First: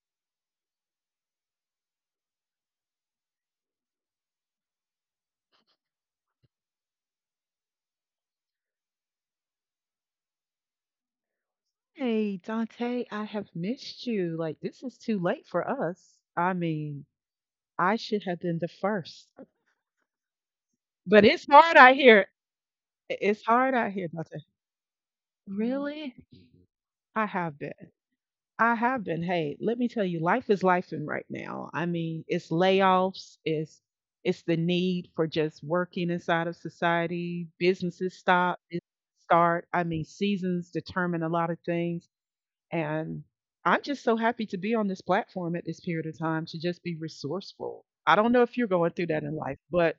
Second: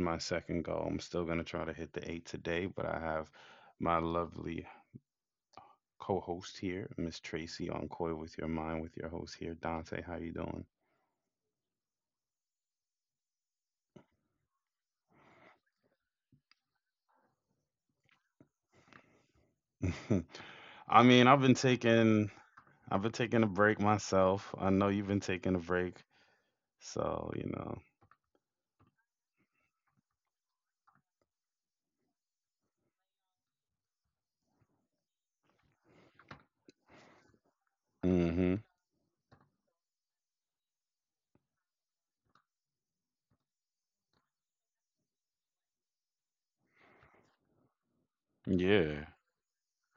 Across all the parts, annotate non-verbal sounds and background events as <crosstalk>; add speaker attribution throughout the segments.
Speaker 1: my second goal. I'm still going to try to hit the eight today, but I have my lovely co host here, Miss Tracy on Coil with Your Mind, with your host here, Dante. How you
Speaker 2: Hey, Dante, I have missed you. Like, this is too late for us. I mean, I should have been the first.
Speaker 1: doing? <laughs> I
Speaker 2: But
Speaker 1: mean, I've
Speaker 2: it's
Speaker 1: been
Speaker 2: hard out here.
Speaker 1: taking. I've been taking
Speaker 2: It's
Speaker 1: a
Speaker 2: hard
Speaker 1: break
Speaker 2: out here, Dante.
Speaker 1: myself. I know you've been taking a break.
Speaker 2: Really? I
Speaker 1: So, you
Speaker 2: have
Speaker 1: know.
Speaker 2: been. I have been. Hey, let me tell you, life is life in right now. I mean, it's layoffs, it's the need for just working inside of society, businesses stop,
Speaker 1: Mhm.
Speaker 2: businesses start. I mean, seasons determine a lot of things. And I'm just so happy to be on this platform at this period of time to just be resourceful. I don't know if you're going through
Speaker 1: Yeah.
Speaker 2: that in life, but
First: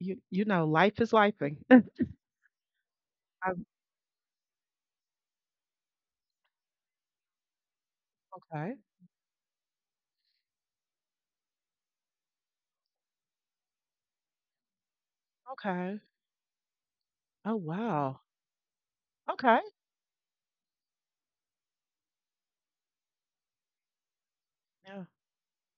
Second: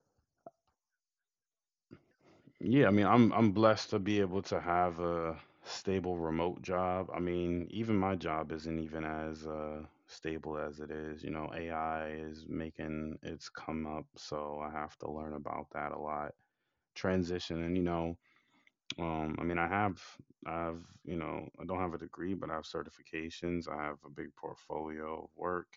Speaker 2: life is lifing. <laughs>
Speaker 1: Yeah, I mean, I'm
Speaker 2: Um,
Speaker 1: blessed to be able to have a stable remote job. I mean, even my job
Speaker 2: okay.
Speaker 1: isn't even as stable as it is. You know, AI is making its come up, so I have to learn about that a
Speaker 2: Okay.
Speaker 1: lot.
Speaker 2: Oh
Speaker 1: Transition, and you know,
Speaker 2: wow.
Speaker 1: I mean,
Speaker 2: Okay.
Speaker 1: I have, I've, you know, I don't have a degree, but I have certifications. I have a big
Speaker 2: Yeah.
Speaker 1: portfolio of work,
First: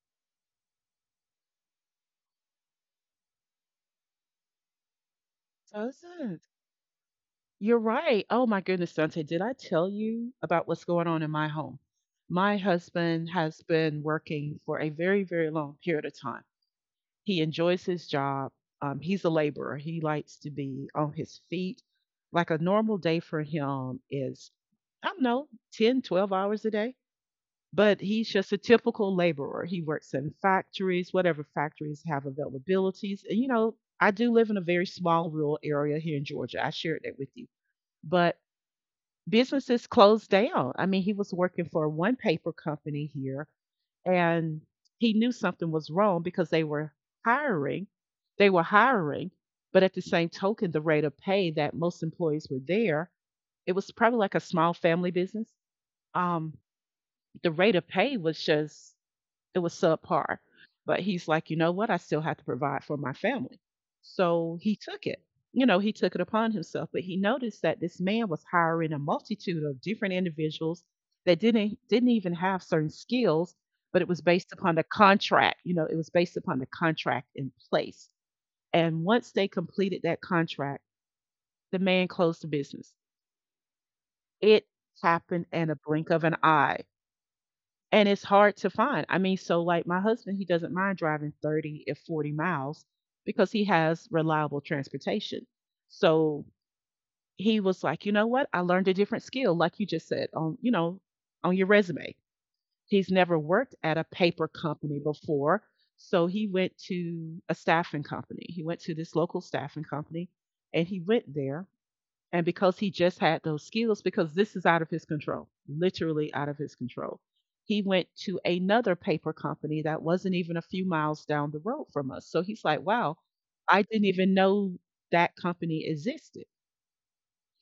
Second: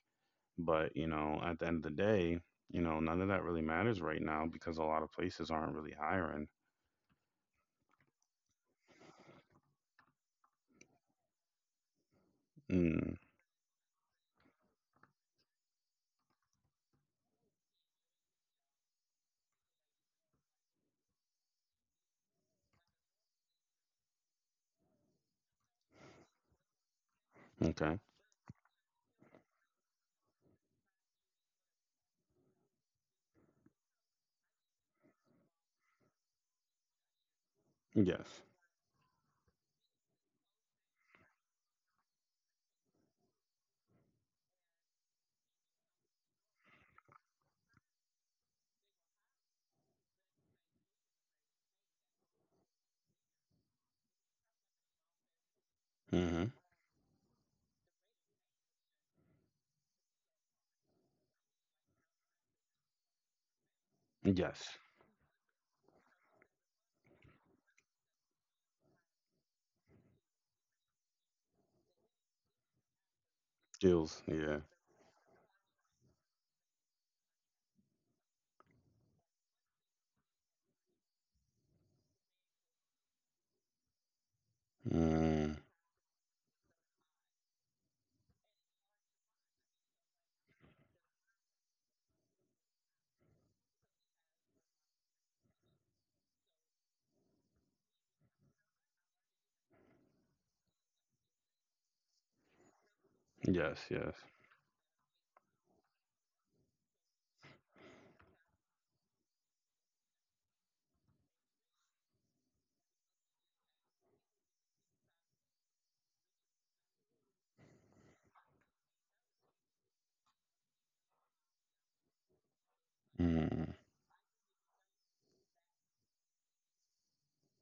Speaker 1: but you know, at the end of the day, you know, none of that really matters right now because a lot of places aren't
Speaker 2: So
Speaker 1: really
Speaker 2: this it?
Speaker 1: hiring.
Speaker 2: You're right. Oh my goodness, Dante, did I tell you about what's going on in my home? My
Speaker 1: Mm,
Speaker 2: husband has been working for a very, very long period of time. He enjoys his job. He's a laborer. He likes to be on his feet. Like a normal day for him is, I don't know, 10, 12 hours a day.
Speaker 1: okay.
Speaker 2: But he's just a typical laborer. He works in factories, whatever factories have availabilities. And, you know, I do live in a very small rural area here in Georgia. I shared that with you. But
Speaker 1: Yes.
Speaker 2: businesses closed down. I mean, he was working for one paper company here and he knew something was wrong because they were hiring. They were hiring, but at the same token, the rate of pay that most employees were there, it was probably like a small family business.
Speaker 1: Hmm.
Speaker 2: Um, the rate of pay was just it was subpar. But he's like, you know what? I still have to provide for my family. So he
Speaker 1: Yes.
Speaker 2: took it. You know, he took it upon himself, but he noticed that this man was hiring a multitude of different individuals that didn't even have certain skills, but it was
Speaker 1: Skills.
Speaker 2: based
Speaker 1: Yeah.
Speaker 2: upon the contract. You know, it was based upon the contract in place. And once they completed that contract, the man closed the business. It happened
Speaker 1: Mm.
Speaker 2: in a blink of an eye. And it's hard to find. I mean, so like my husband, he doesn't mind driving 30 if 40 miles because he has reliable transportation. So he was like, you know what? I learned a different skill, like you just said, on, you know, on your resume. He's never worked
Speaker 1: Yes.
Speaker 2: at a
Speaker 1: Yes.
Speaker 2: paper company before. So he went to a staffing company. He went to this local staffing company and he went there and because he just had those skills, because this is out of his control, literally out of his control, he went to another paper company that wasn't even a few miles down the road from us. So he's like, wow,
Speaker 1: Mm.
Speaker 2: I didn't even know that company existed.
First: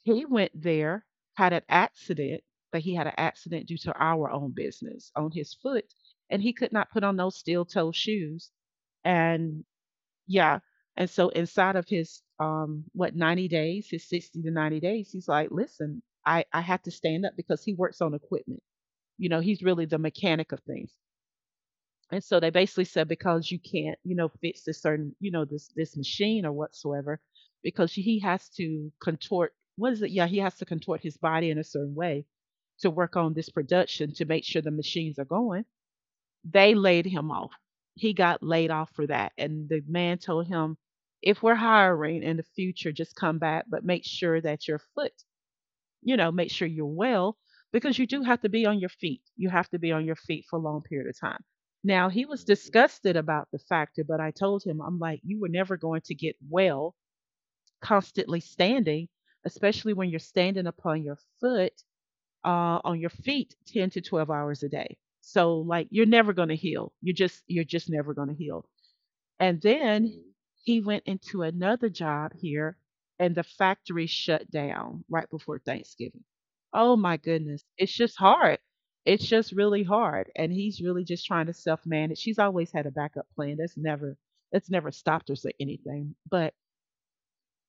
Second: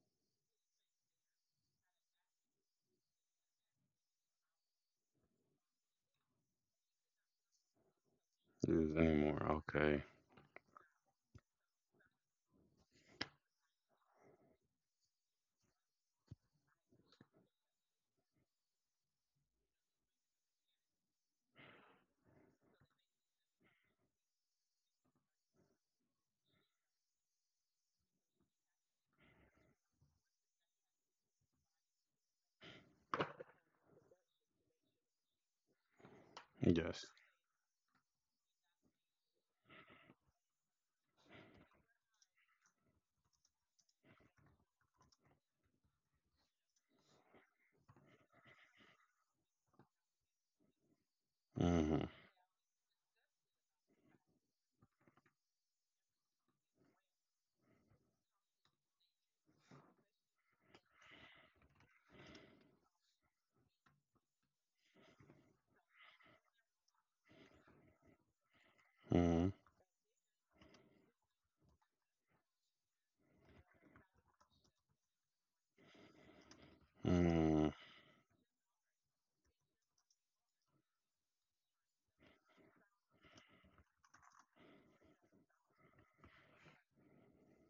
Speaker 2: He went there, had an accident, but he had an accident due to our own business on his foot, and he could not put on those steel toe shoes.
Speaker 1: Is anymore.
Speaker 2: And
Speaker 1: Okay.
Speaker 2: yeah, and so inside of his what 90 days, his 60 to 90 days, he's like, "Listen, I have to stand up because he works on equipment. You know, he's really the mechanic of things." And so they basically said because you can't, you know, fix this certain, you know, this machine or whatsoever because he has to contort what is it? Yeah, he has to contort his body in a certain way to work on this production to make sure the machines are going. They
Speaker 1: Yes.
Speaker 2: laid him off. He got laid off for that. And the man told him, if we're hiring in the future, just come back, but make sure that your foot, you know, make sure you're well because you do have to be on your feet. You have to be on your feet for a long period of time.
Speaker 1: Hmm.
Speaker 2: Now, he was disgusted about the factor, but I told him, I'm like, you were never going to get well constantly standing, especially when you're standing upon your foot on your feet 10 to 12 hours a day. So like you're never going to heal. You're just never going to heal.
Speaker 1: Hmm.
Speaker 2: And then he went into another job here and the factory shut down right before Thanksgiving. Oh my goodness.
Speaker 1: Mm.
Speaker 2: It's just hard. It's just really hard. And he's really just trying to self manage. She's always had a backup plan. That's never stopped us or anything. But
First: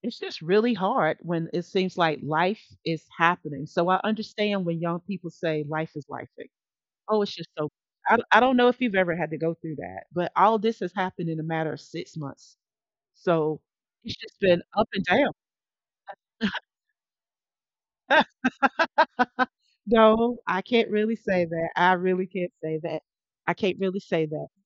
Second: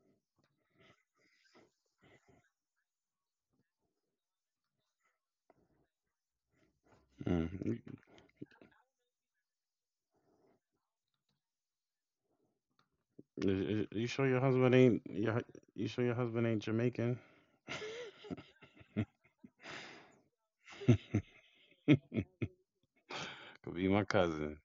Speaker 2: it's just really hard when it seems like life is happening. So I understand when young people say life is lifing. Oh, it's just
Speaker 1: Mm.
Speaker 2: so
Speaker 1: You,
Speaker 2: I don't know if you've ever had to go through that, but all this has happened in a matter of 6 months. So
Speaker 1: you
Speaker 2: it's
Speaker 1: sure
Speaker 2: just
Speaker 1: your
Speaker 2: been
Speaker 1: husband
Speaker 2: up
Speaker 1: ain't
Speaker 2: and down.
Speaker 1: your, you sure your husband ain't Jamaican?
Speaker 2: <laughs> No, I can't
Speaker 1: <laughs>
Speaker 2: really say that. I really can't say that. I
Speaker 1: Could
Speaker 2: can't
Speaker 1: be
Speaker 2: really
Speaker 1: my
Speaker 2: say that.
Speaker 1: cousin.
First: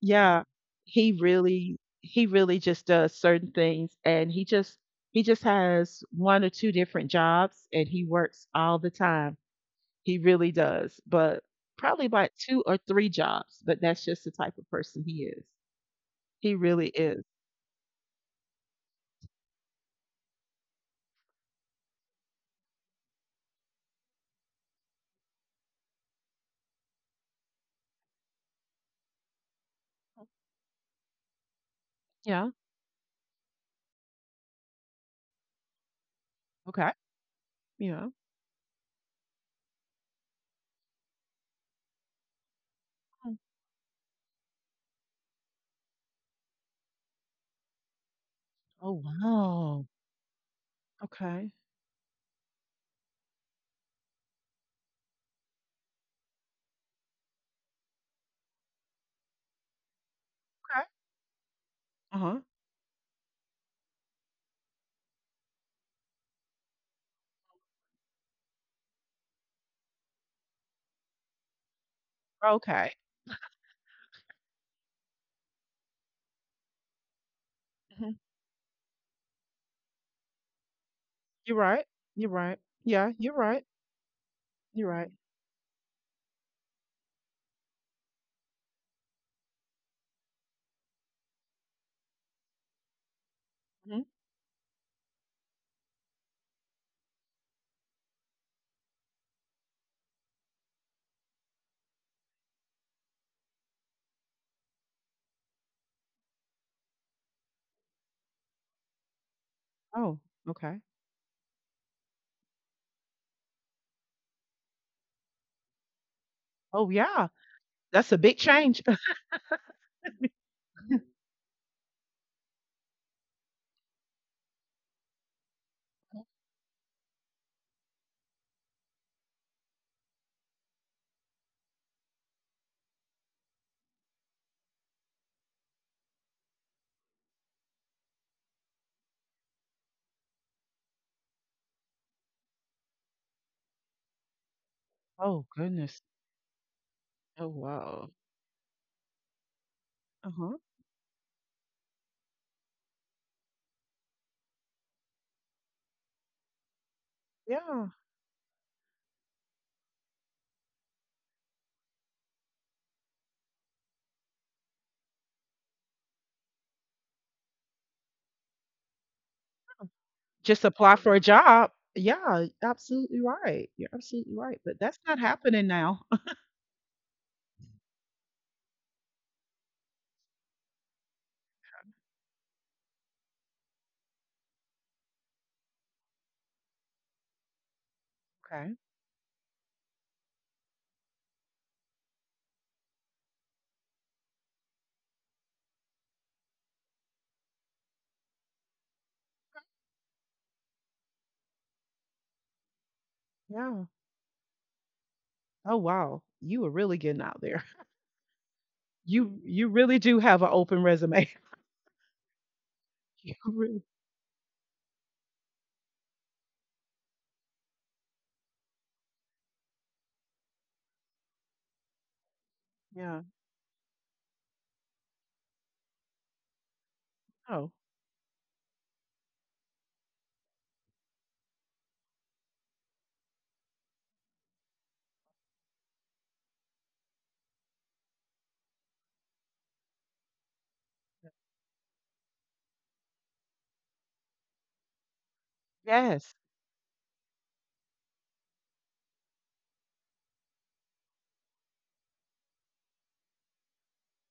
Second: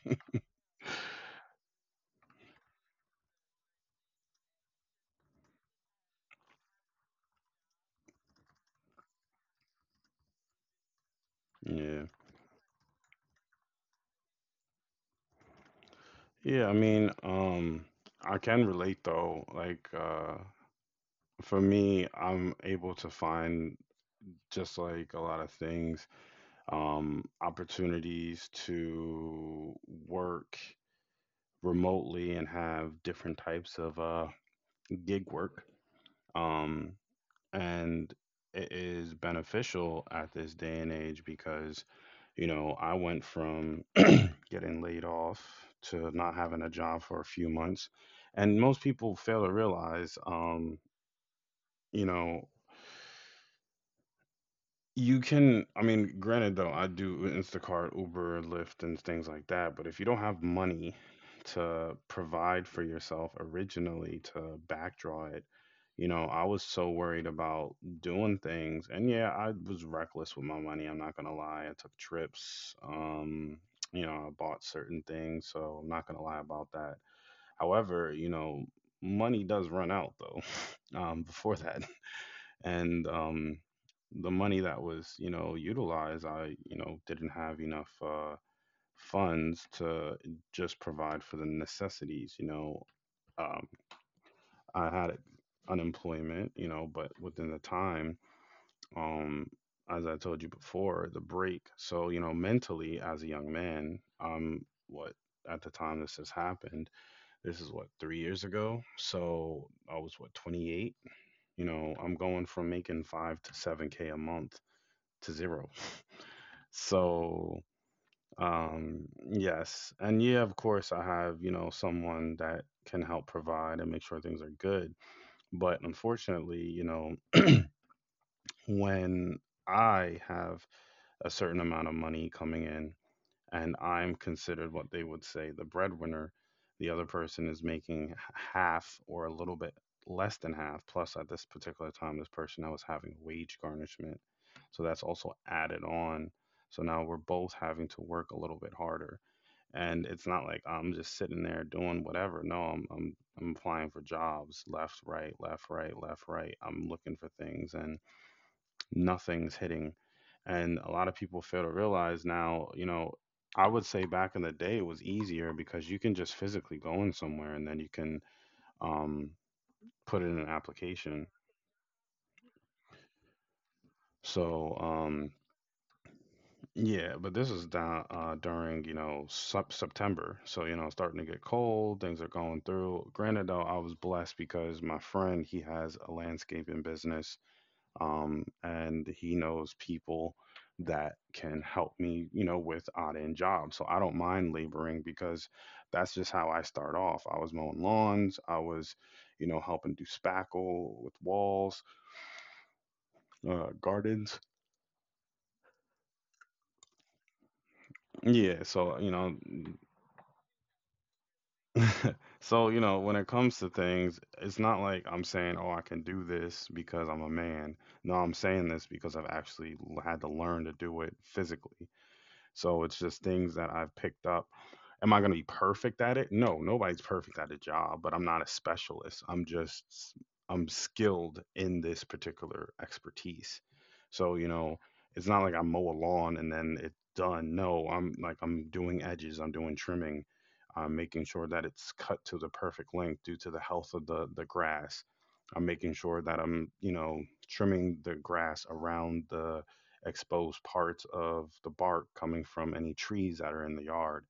Speaker 2: Yeah, he really just does certain things and he just has one or two different jobs and he works all the time. He really does, but
Speaker 1: Yeah.
Speaker 2: probably about 2 or 3 jobs, but that's just the type of person he is. He
Speaker 1: Yeah, I
Speaker 2: really
Speaker 1: mean,
Speaker 2: is.
Speaker 1: I can relate though. Like, for me, I'm able to find just like a lot of things opportunities to work remotely and
Speaker 2: Yeah.
Speaker 1: have different types of gig work.
Speaker 2: Okay.
Speaker 1: Um,
Speaker 2: Yeah.
Speaker 1: and it is beneficial at this day and age because, you know, I went
Speaker 2: Mm.
Speaker 1: from <clears throat> getting laid off to not having a job for a few months. And most
Speaker 2: Oh,
Speaker 1: people fail to
Speaker 2: wow.
Speaker 1: realize,
Speaker 2: Okay.
Speaker 1: you know, you can, I mean, granted though, I do Instacart, Uber, Lyft, and things like that, but if you don't have
Speaker 2: Okay.
Speaker 1: money to
Speaker 2: Uh-huh.
Speaker 1: provide for yourself originally to backdraw it, you know, I was so worried about doing things. And yeah, I was reckless with my money. I'm not gonna lie. I took trips.
Speaker 2: Okay.
Speaker 1: You know, I bought certain things, so I'm not gonna lie about that. However,
Speaker 2: Mhm.
Speaker 1: you know, money does run out though, <laughs>
Speaker 2: You're
Speaker 1: before
Speaker 2: right.
Speaker 1: that
Speaker 2: You're right.
Speaker 1: and
Speaker 2: Yeah, you're right.
Speaker 1: the money that
Speaker 2: You're right.
Speaker 1: was, you know, utilized, I, you know, didn't have enough funds to just provide for the necessities, you know, um,
Speaker 2: Mhm.
Speaker 1: I had unemployment, you know, but within the time, um, as I told you before the break, so you know mentally as a young man, what at the time this has happened, this is what 3 years ago, so I
Speaker 2: Oh,
Speaker 1: was what
Speaker 2: okay.
Speaker 1: 28. You know, I'm going from making 5 to 7K a month to 0.
Speaker 2: Oh, yeah.
Speaker 1: So
Speaker 2: That's a big change. <laughs>
Speaker 1: um yes, and yeah, of course I have, you know, someone that can help provide and make sure things are good, but unfortunately, you know, when I have a certain amount of money coming in and I'm considered what they would say the breadwinner. The other person is making half or a little bit less than half. Plus, at this particular time, this person now is having wage garnishment. So that's also
Speaker 2: Oh,
Speaker 1: added
Speaker 2: goodness.
Speaker 1: on. So now we're
Speaker 2: Oh,
Speaker 1: both having to
Speaker 2: wow.
Speaker 1: work a little bit harder. And it's not
Speaker 2: Uh-huh.
Speaker 1: like I'm just sitting there doing whatever. No, I'm applying for jobs left, right, left, right, left, right. I'm looking for things.
Speaker 2: Yeah.
Speaker 1: And nothing's hitting. And a lot of people fail to realize now, you know, I would say back in the day it was easier because you can just physically go in somewhere and then you can um, put in an
Speaker 2: Just apply for a
Speaker 1: application.
Speaker 2: job. Yeah, absolutely right. You're absolutely right,
Speaker 1: So
Speaker 2: but that's not happening now. <laughs>
Speaker 1: yeah, but this is down during, you know, September, so you know it's starting to get cold. Things are going through. Granted, though, I was blessed because my friend he has a landscaping business,
Speaker 2: Okay.
Speaker 1: and he knows people that can help me, you know, with odd-end jobs. So I don't mind laboring because that's just how I start off. I was mowing lawns, I was, you know, helping do spackle with walls,
Speaker 2: Yeah.
Speaker 1: gardens.
Speaker 2: Oh, wow. You were really getting out there. <laughs>
Speaker 1: Yeah, so you know,
Speaker 2: You really do have an open resume.
Speaker 1: so you know, when
Speaker 2: <laughs>
Speaker 1: it
Speaker 2: You
Speaker 1: comes to
Speaker 2: really
Speaker 1: things, it's not like I'm saying, oh, I can do this because I'm a man. No, I'm saying this because I've actually had to learn to do it physically. So it's
Speaker 2: Yeah.
Speaker 1: just things that I've picked up. Am I going to be perfect at it? No, nobody's perfect at a
Speaker 2: Oh,
Speaker 1: job, but I'm not a specialist. I'm skilled in this particular expertise. So, you know, it's not like I mow a lawn and then it's done. No, I'm like I'm doing edges, I'm doing trimming, I'm making sure that it's cut to the perfect length due to the health of the grass. I'm making sure
Speaker 2: yes.
Speaker 1: that I'm, you know, trimming the grass around the exposed parts of the bark coming from any trees that are in the yard,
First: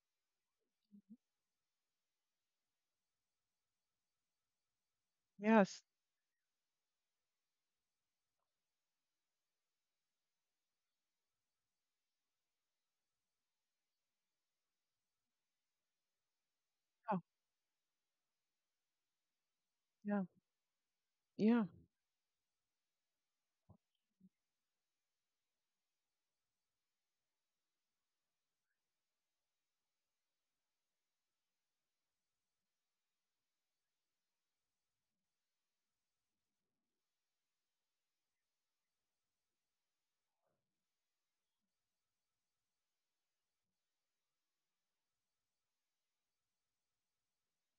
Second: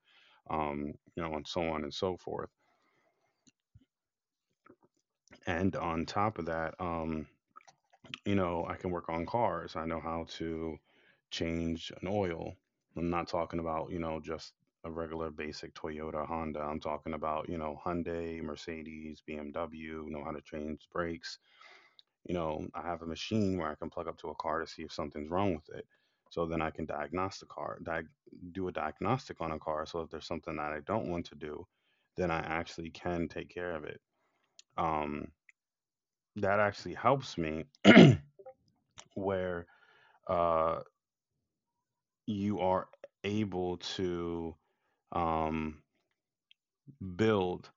Speaker 1: you know, and so on and so forth. And
Speaker 2: Yes.
Speaker 1: on top of that, you know, I can work on cars. I know how to change an oil. I'm not talking about, you know, just a regular basic Toyota Honda. I'm talking
Speaker 2: Oh,
Speaker 1: about, you know, Hyundai, Mercedes, BMW,
Speaker 2: yeah.
Speaker 1: know how to change brakes.
Speaker 2: Yeah.
Speaker 1: You know, I have a machine where I can plug up to a car to see if something's wrong with it. So then I can diagnostic car, diag do a diagnostic on a car. So if there's something that I don't want to do, then I actually can take care of it. Um, that actually helps me <clears throat> where uh, you are able to um, build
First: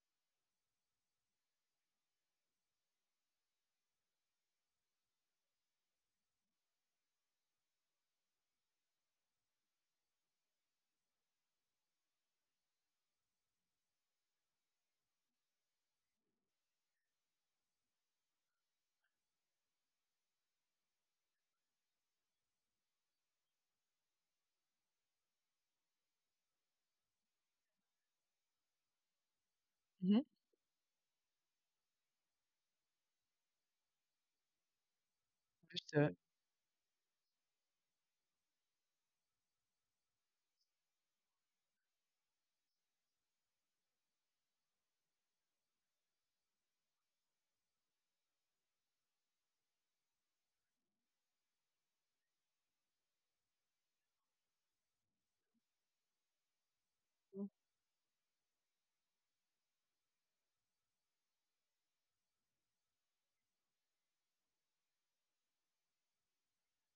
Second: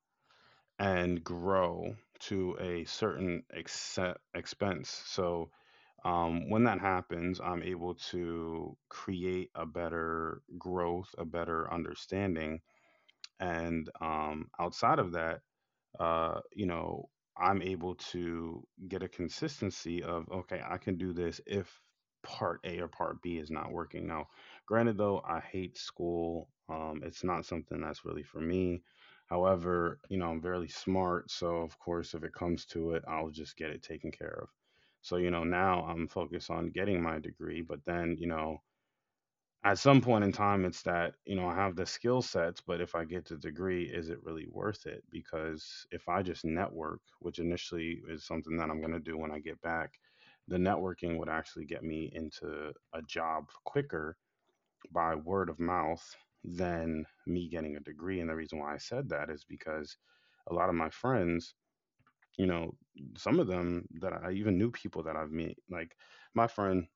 Speaker 1: and grow to a certain expense. So when that happens, I'm able to create a better growth, a better understanding. And outside of that, you know, I'm able to get a consistency of okay, I can do this if part A or part B is not working. Now, granted though, I hate school. It's not something that's really for me. However, you
Speaker 2: Mhm.
Speaker 1: know, I'm very smart, so of course, if it comes to it, I'll just get it taken care of. So, you know, now I'm
Speaker 2: Understood.
Speaker 1: focused on getting my degree, but then, you know, at some point in time it's that you know I have the skill sets, but if I get the degree is it really worth it, because if I just network, which initially is something that I'm going to do when I get back, the networking would actually get me into a job quicker by word of mouth than me getting a degree. And the reason why I said that is because a lot of my friends, you know, some of them that I even knew, people that I've met, like my friend,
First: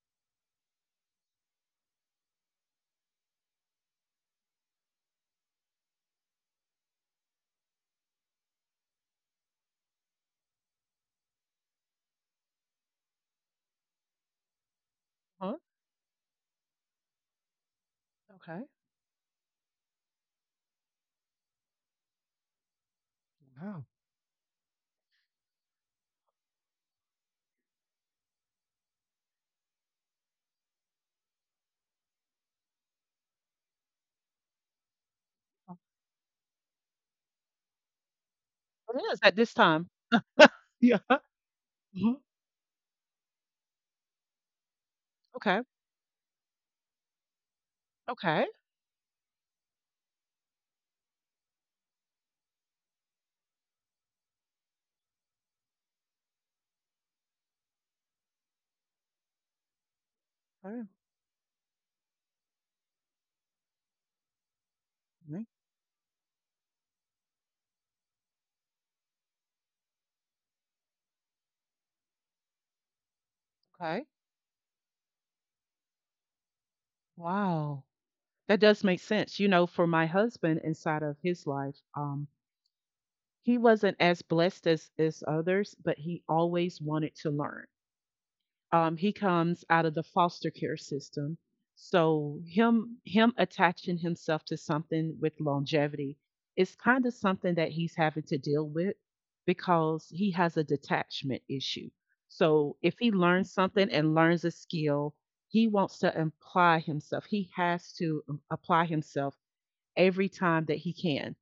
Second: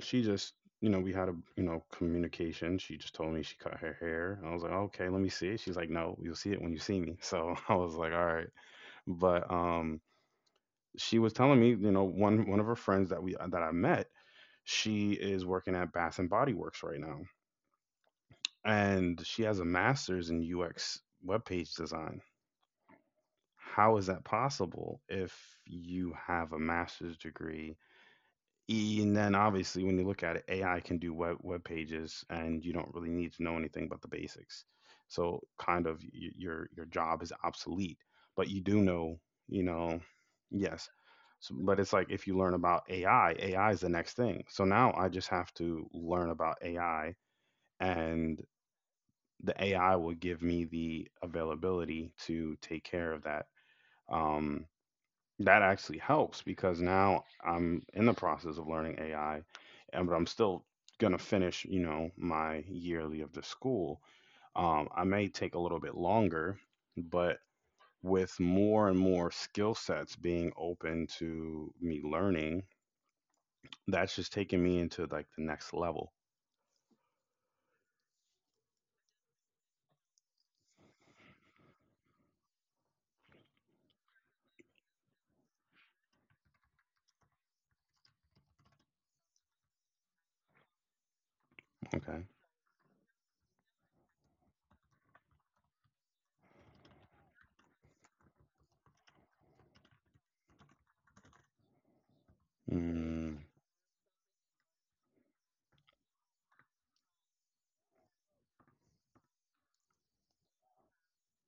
Speaker 1: she just, you know, we had a, you know, communication. She just told me she cut her hair. I was like, okay, let me see it. She's like, no, you'll see it when you see me. So <laughs> I was like, all right. But she was telling me, you know, one of her friends that we that I met, she is
Speaker 2: Huh?
Speaker 1: working at Bath and Body Works right now,
Speaker 2: Okay.
Speaker 1: and she has a master's in UX web page design.
Speaker 2: Wow.
Speaker 1: How is that possible if you have a master's degree E, and then obviously, when you look at it, AI can do web pages, and you don't really need to know anything but the basics. So kind of your job is obsolete, but you do
Speaker 2: It
Speaker 1: know,
Speaker 2: is at this
Speaker 1: you
Speaker 2: time.
Speaker 1: know, yes.
Speaker 2: Yeah. <laughs>
Speaker 1: So, but it's like
Speaker 2: Mhm.
Speaker 1: if you learn about AI, AI is the next thing. So now I just have
Speaker 2: Okay.
Speaker 1: to learn about AI, and
Speaker 2: Okay.
Speaker 1: the AI will give me the availability to take care of that. Um, that actually helps because now I'm in the process of learning AI, and but I'm still
Speaker 2: Alright,
Speaker 1: gonna finish, you know, my yearly of the school. I may
Speaker 2: mhm,
Speaker 1: take a little bit longer, but with more and more skill sets being open to me learning,
Speaker 2: okay.
Speaker 1: that's just taking me into like the next level.
Speaker 2: Wow. That does make sense. You know, for my husband inside of his life, he wasn't as blessed as others, but he always wanted to learn. He comes out of the foster care system.
Speaker 1: Okay.
Speaker 2: So him attaching himself to something with longevity is kind of something that he's having to deal with because he has a detachment issue.
Speaker 1: Mm.
Speaker 2: So if he
Speaker 1: Mm,
Speaker 2: learns something and learns a skill, he wants to apply himself. He has to apply himself every time that he can.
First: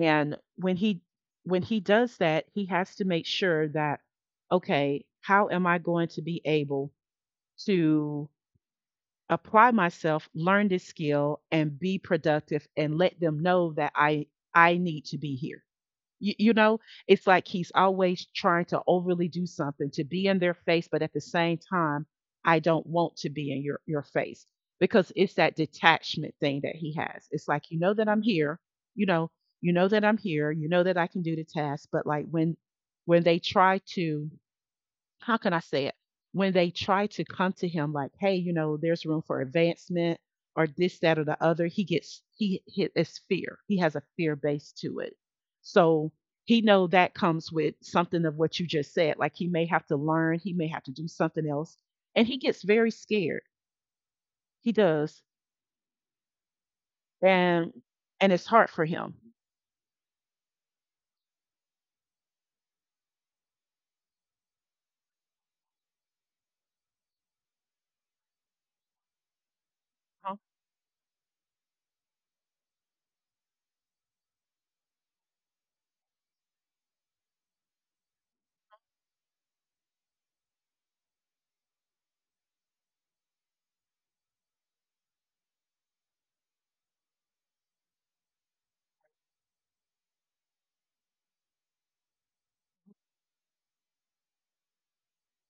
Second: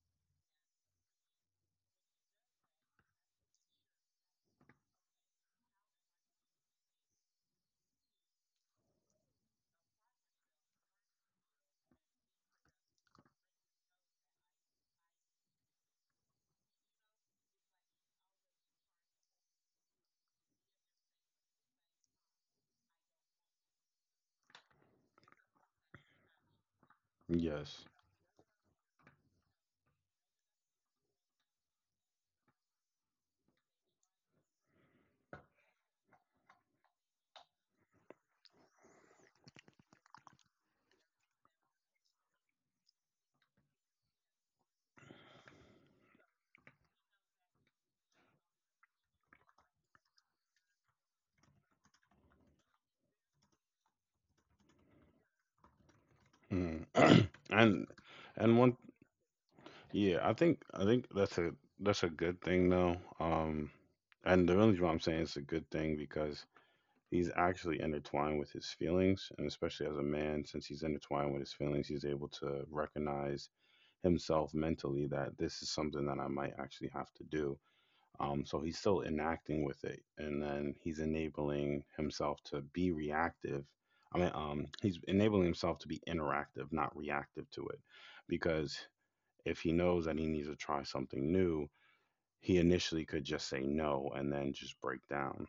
Speaker 2: And when he does that, he has to make sure that okay, how am I going to be able to apply myself, learn this skill, and be productive and let them know that I need to be here. You know, it's like he's always trying to overly do something to be in their face, but at the same time, I don't want to be in your face because it's that detachment thing that he has. It's like you
Speaker 1: yes.
Speaker 2: know that I'm here, you know, you know that I'm here, you know that I can do the task, but like when they try to how can I say it? When they try to come to him like, hey, you know, there's room for advancement or this, that, or the other, he it's fear. He has a fear base to it. So he know that comes with something of what you just said. Like he may have to learn, he may have to do something else. And he gets very scared. He does.
Speaker 1: Mm. <clears throat>
Speaker 2: And
Speaker 1: And
Speaker 2: and it's
Speaker 1: and
Speaker 2: hard
Speaker 1: one
Speaker 2: for him.
Speaker 1: Yeah, I think that's a good thing though. And the reason why I'm saying it's a good thing because he's actually intertwined with his feelings, and especially as a
Speaker 2: Huh?
Speaker 1: man, since he's intertwined with his feelings, he's able to recognize himself mentally that this is something that I might actually have to do. So he's still enacting with it, and then he's enabling himself to be reactive. He's enabling himself to be interactive, not reactive to it because if he knows that he needs to try something new, he initially could just say no and then just break down.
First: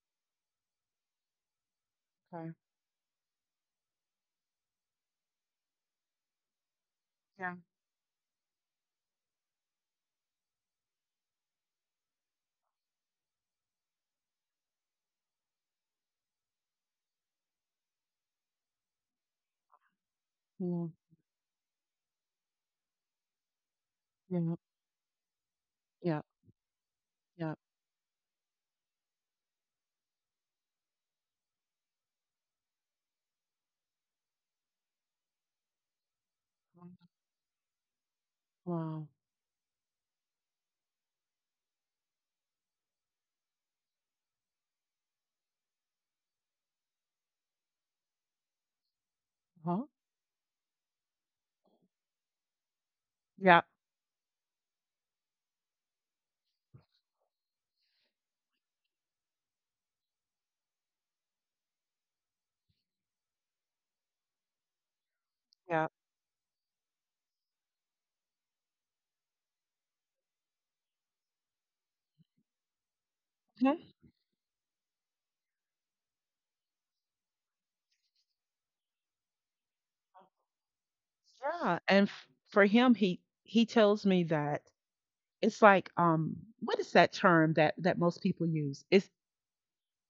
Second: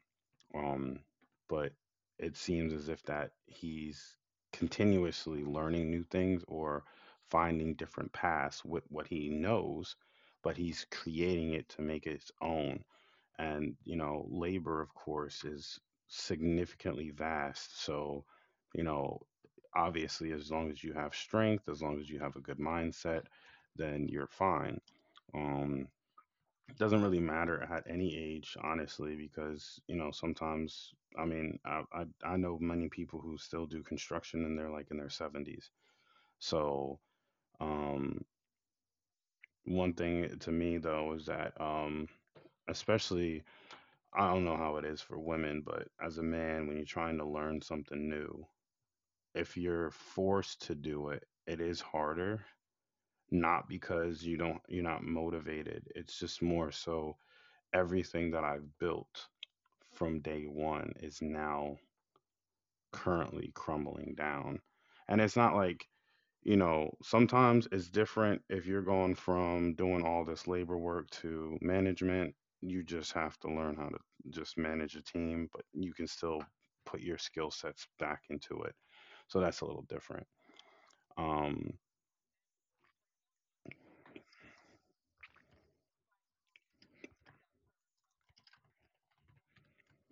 Speaker 1: Um, but it
Speaker 2: Okay.
Speaker 1: seems as if that he's continuously learning new things or
Speaker 2: Yeah.
Speaker 1: finding different paths with what he knows, but he's creating it to make it his own. And, labor, of course, is significantly vast. So, you know, obviously, as long as
Speaker 2: Yeah.
Speaker 1: you have strength, as long as you have a good mindset, then you're
Speaker 2: Yeah.
Speaker 1: fine. Um,
Speaker 2: Yeah.
Speaker 1: doesn't really
Speaker 2: Yeah.
Speaker 1: matter at any age, honestly, because sometimes, I mean, I know many people who still do construction and they're like in their seventies. So um,
Speaker 2: Wow.
Speaker 1: one thing to me though is that, especially, I don't know how it is for women, but as a man, when you're trying to learn something new, if
Speaker 2: Huh?
Speaker 1: you're forced to do it, it is harder.
Speaker 2: Yeah.
Speaker 1: Not because you're not motivated. It's just more so everything that I've built from day one is now currently crumbling down. And it's not like,
Speaker 2: Yeah.
Speaker 1: sometimes it's different if you're going from doing all this labor work to management. You just have to learn how to just manage a team, but you can still put your skill sets back into it. So that's a little different. Um,
Speaker 2: Yeah, and for him, he tells me that it's like what is that term that that most people use? Is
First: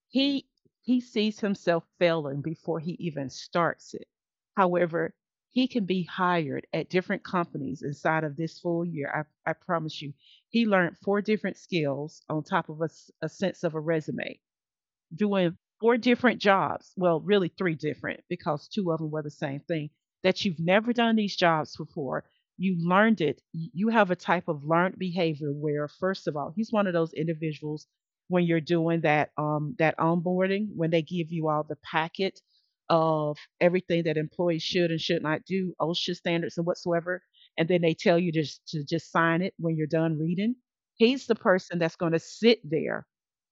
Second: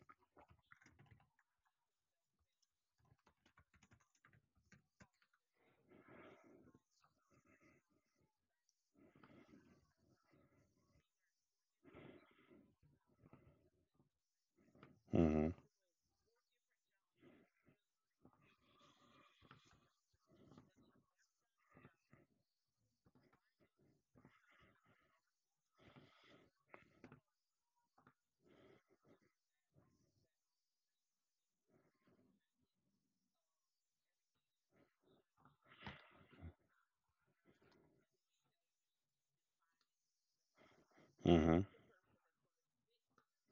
Speaker 2: he he sees himself failing before he even starts it. However, he can be hired at different companies inside of this full year. I promise you, he learned 4 different skills on top of a sense of a resume
Speaker 1: mm-hmm.
Speaker 2: doing 4 different jobs. Well, really three different because two of them were the same thing. That you've never done these jobs before. You learned it. You have a type of learned behavior where, first of all, he's one of those individuals when you're doing that that onboarding when they give you all the packet of everything that employees should and should not do, OSHA standards and whatsoever, and then they tell you just to just sign it when you're done reading. He's the
Speaker 1: Mm-hmm.
Speaker 2: person that's going to sit there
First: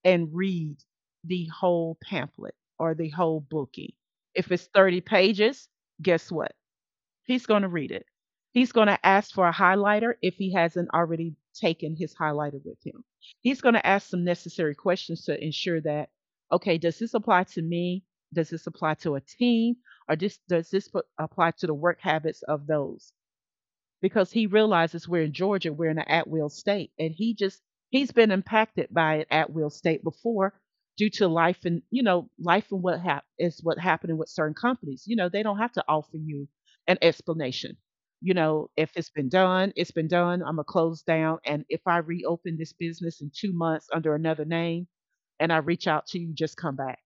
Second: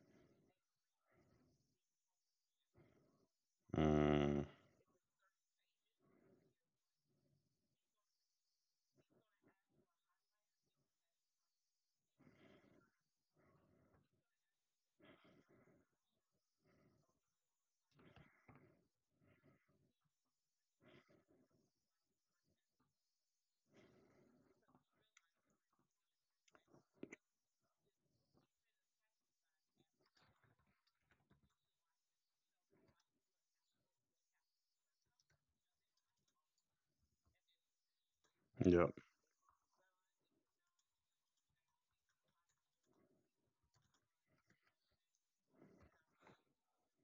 Speaker 2: and read the whole pamphlet or the whole bookie.
Speaker 1: Mm.
Speaker 2: If it's 30 pages, guess what? He's going to read it. He's going to ask for a highlighter if he hasn't already taken his highlighter with him. He's going to ask some necessary questions to ensure that, okay, does this apply to me? Does this apply to a team? Or just, does this apply to the work habits of those? Because he realizes we're in Georgia, we're in an at will state. And he just, he's been impacted by an at will state before due to life and life and is what happened with certain companies. They don't have to offer you an explanation. If
Speaker 1: Yep.
Speaker 2: it's been done, it's been done. I'm going to close down. And if I reopen this business in 2 months under another name and I reach out to you, just come back.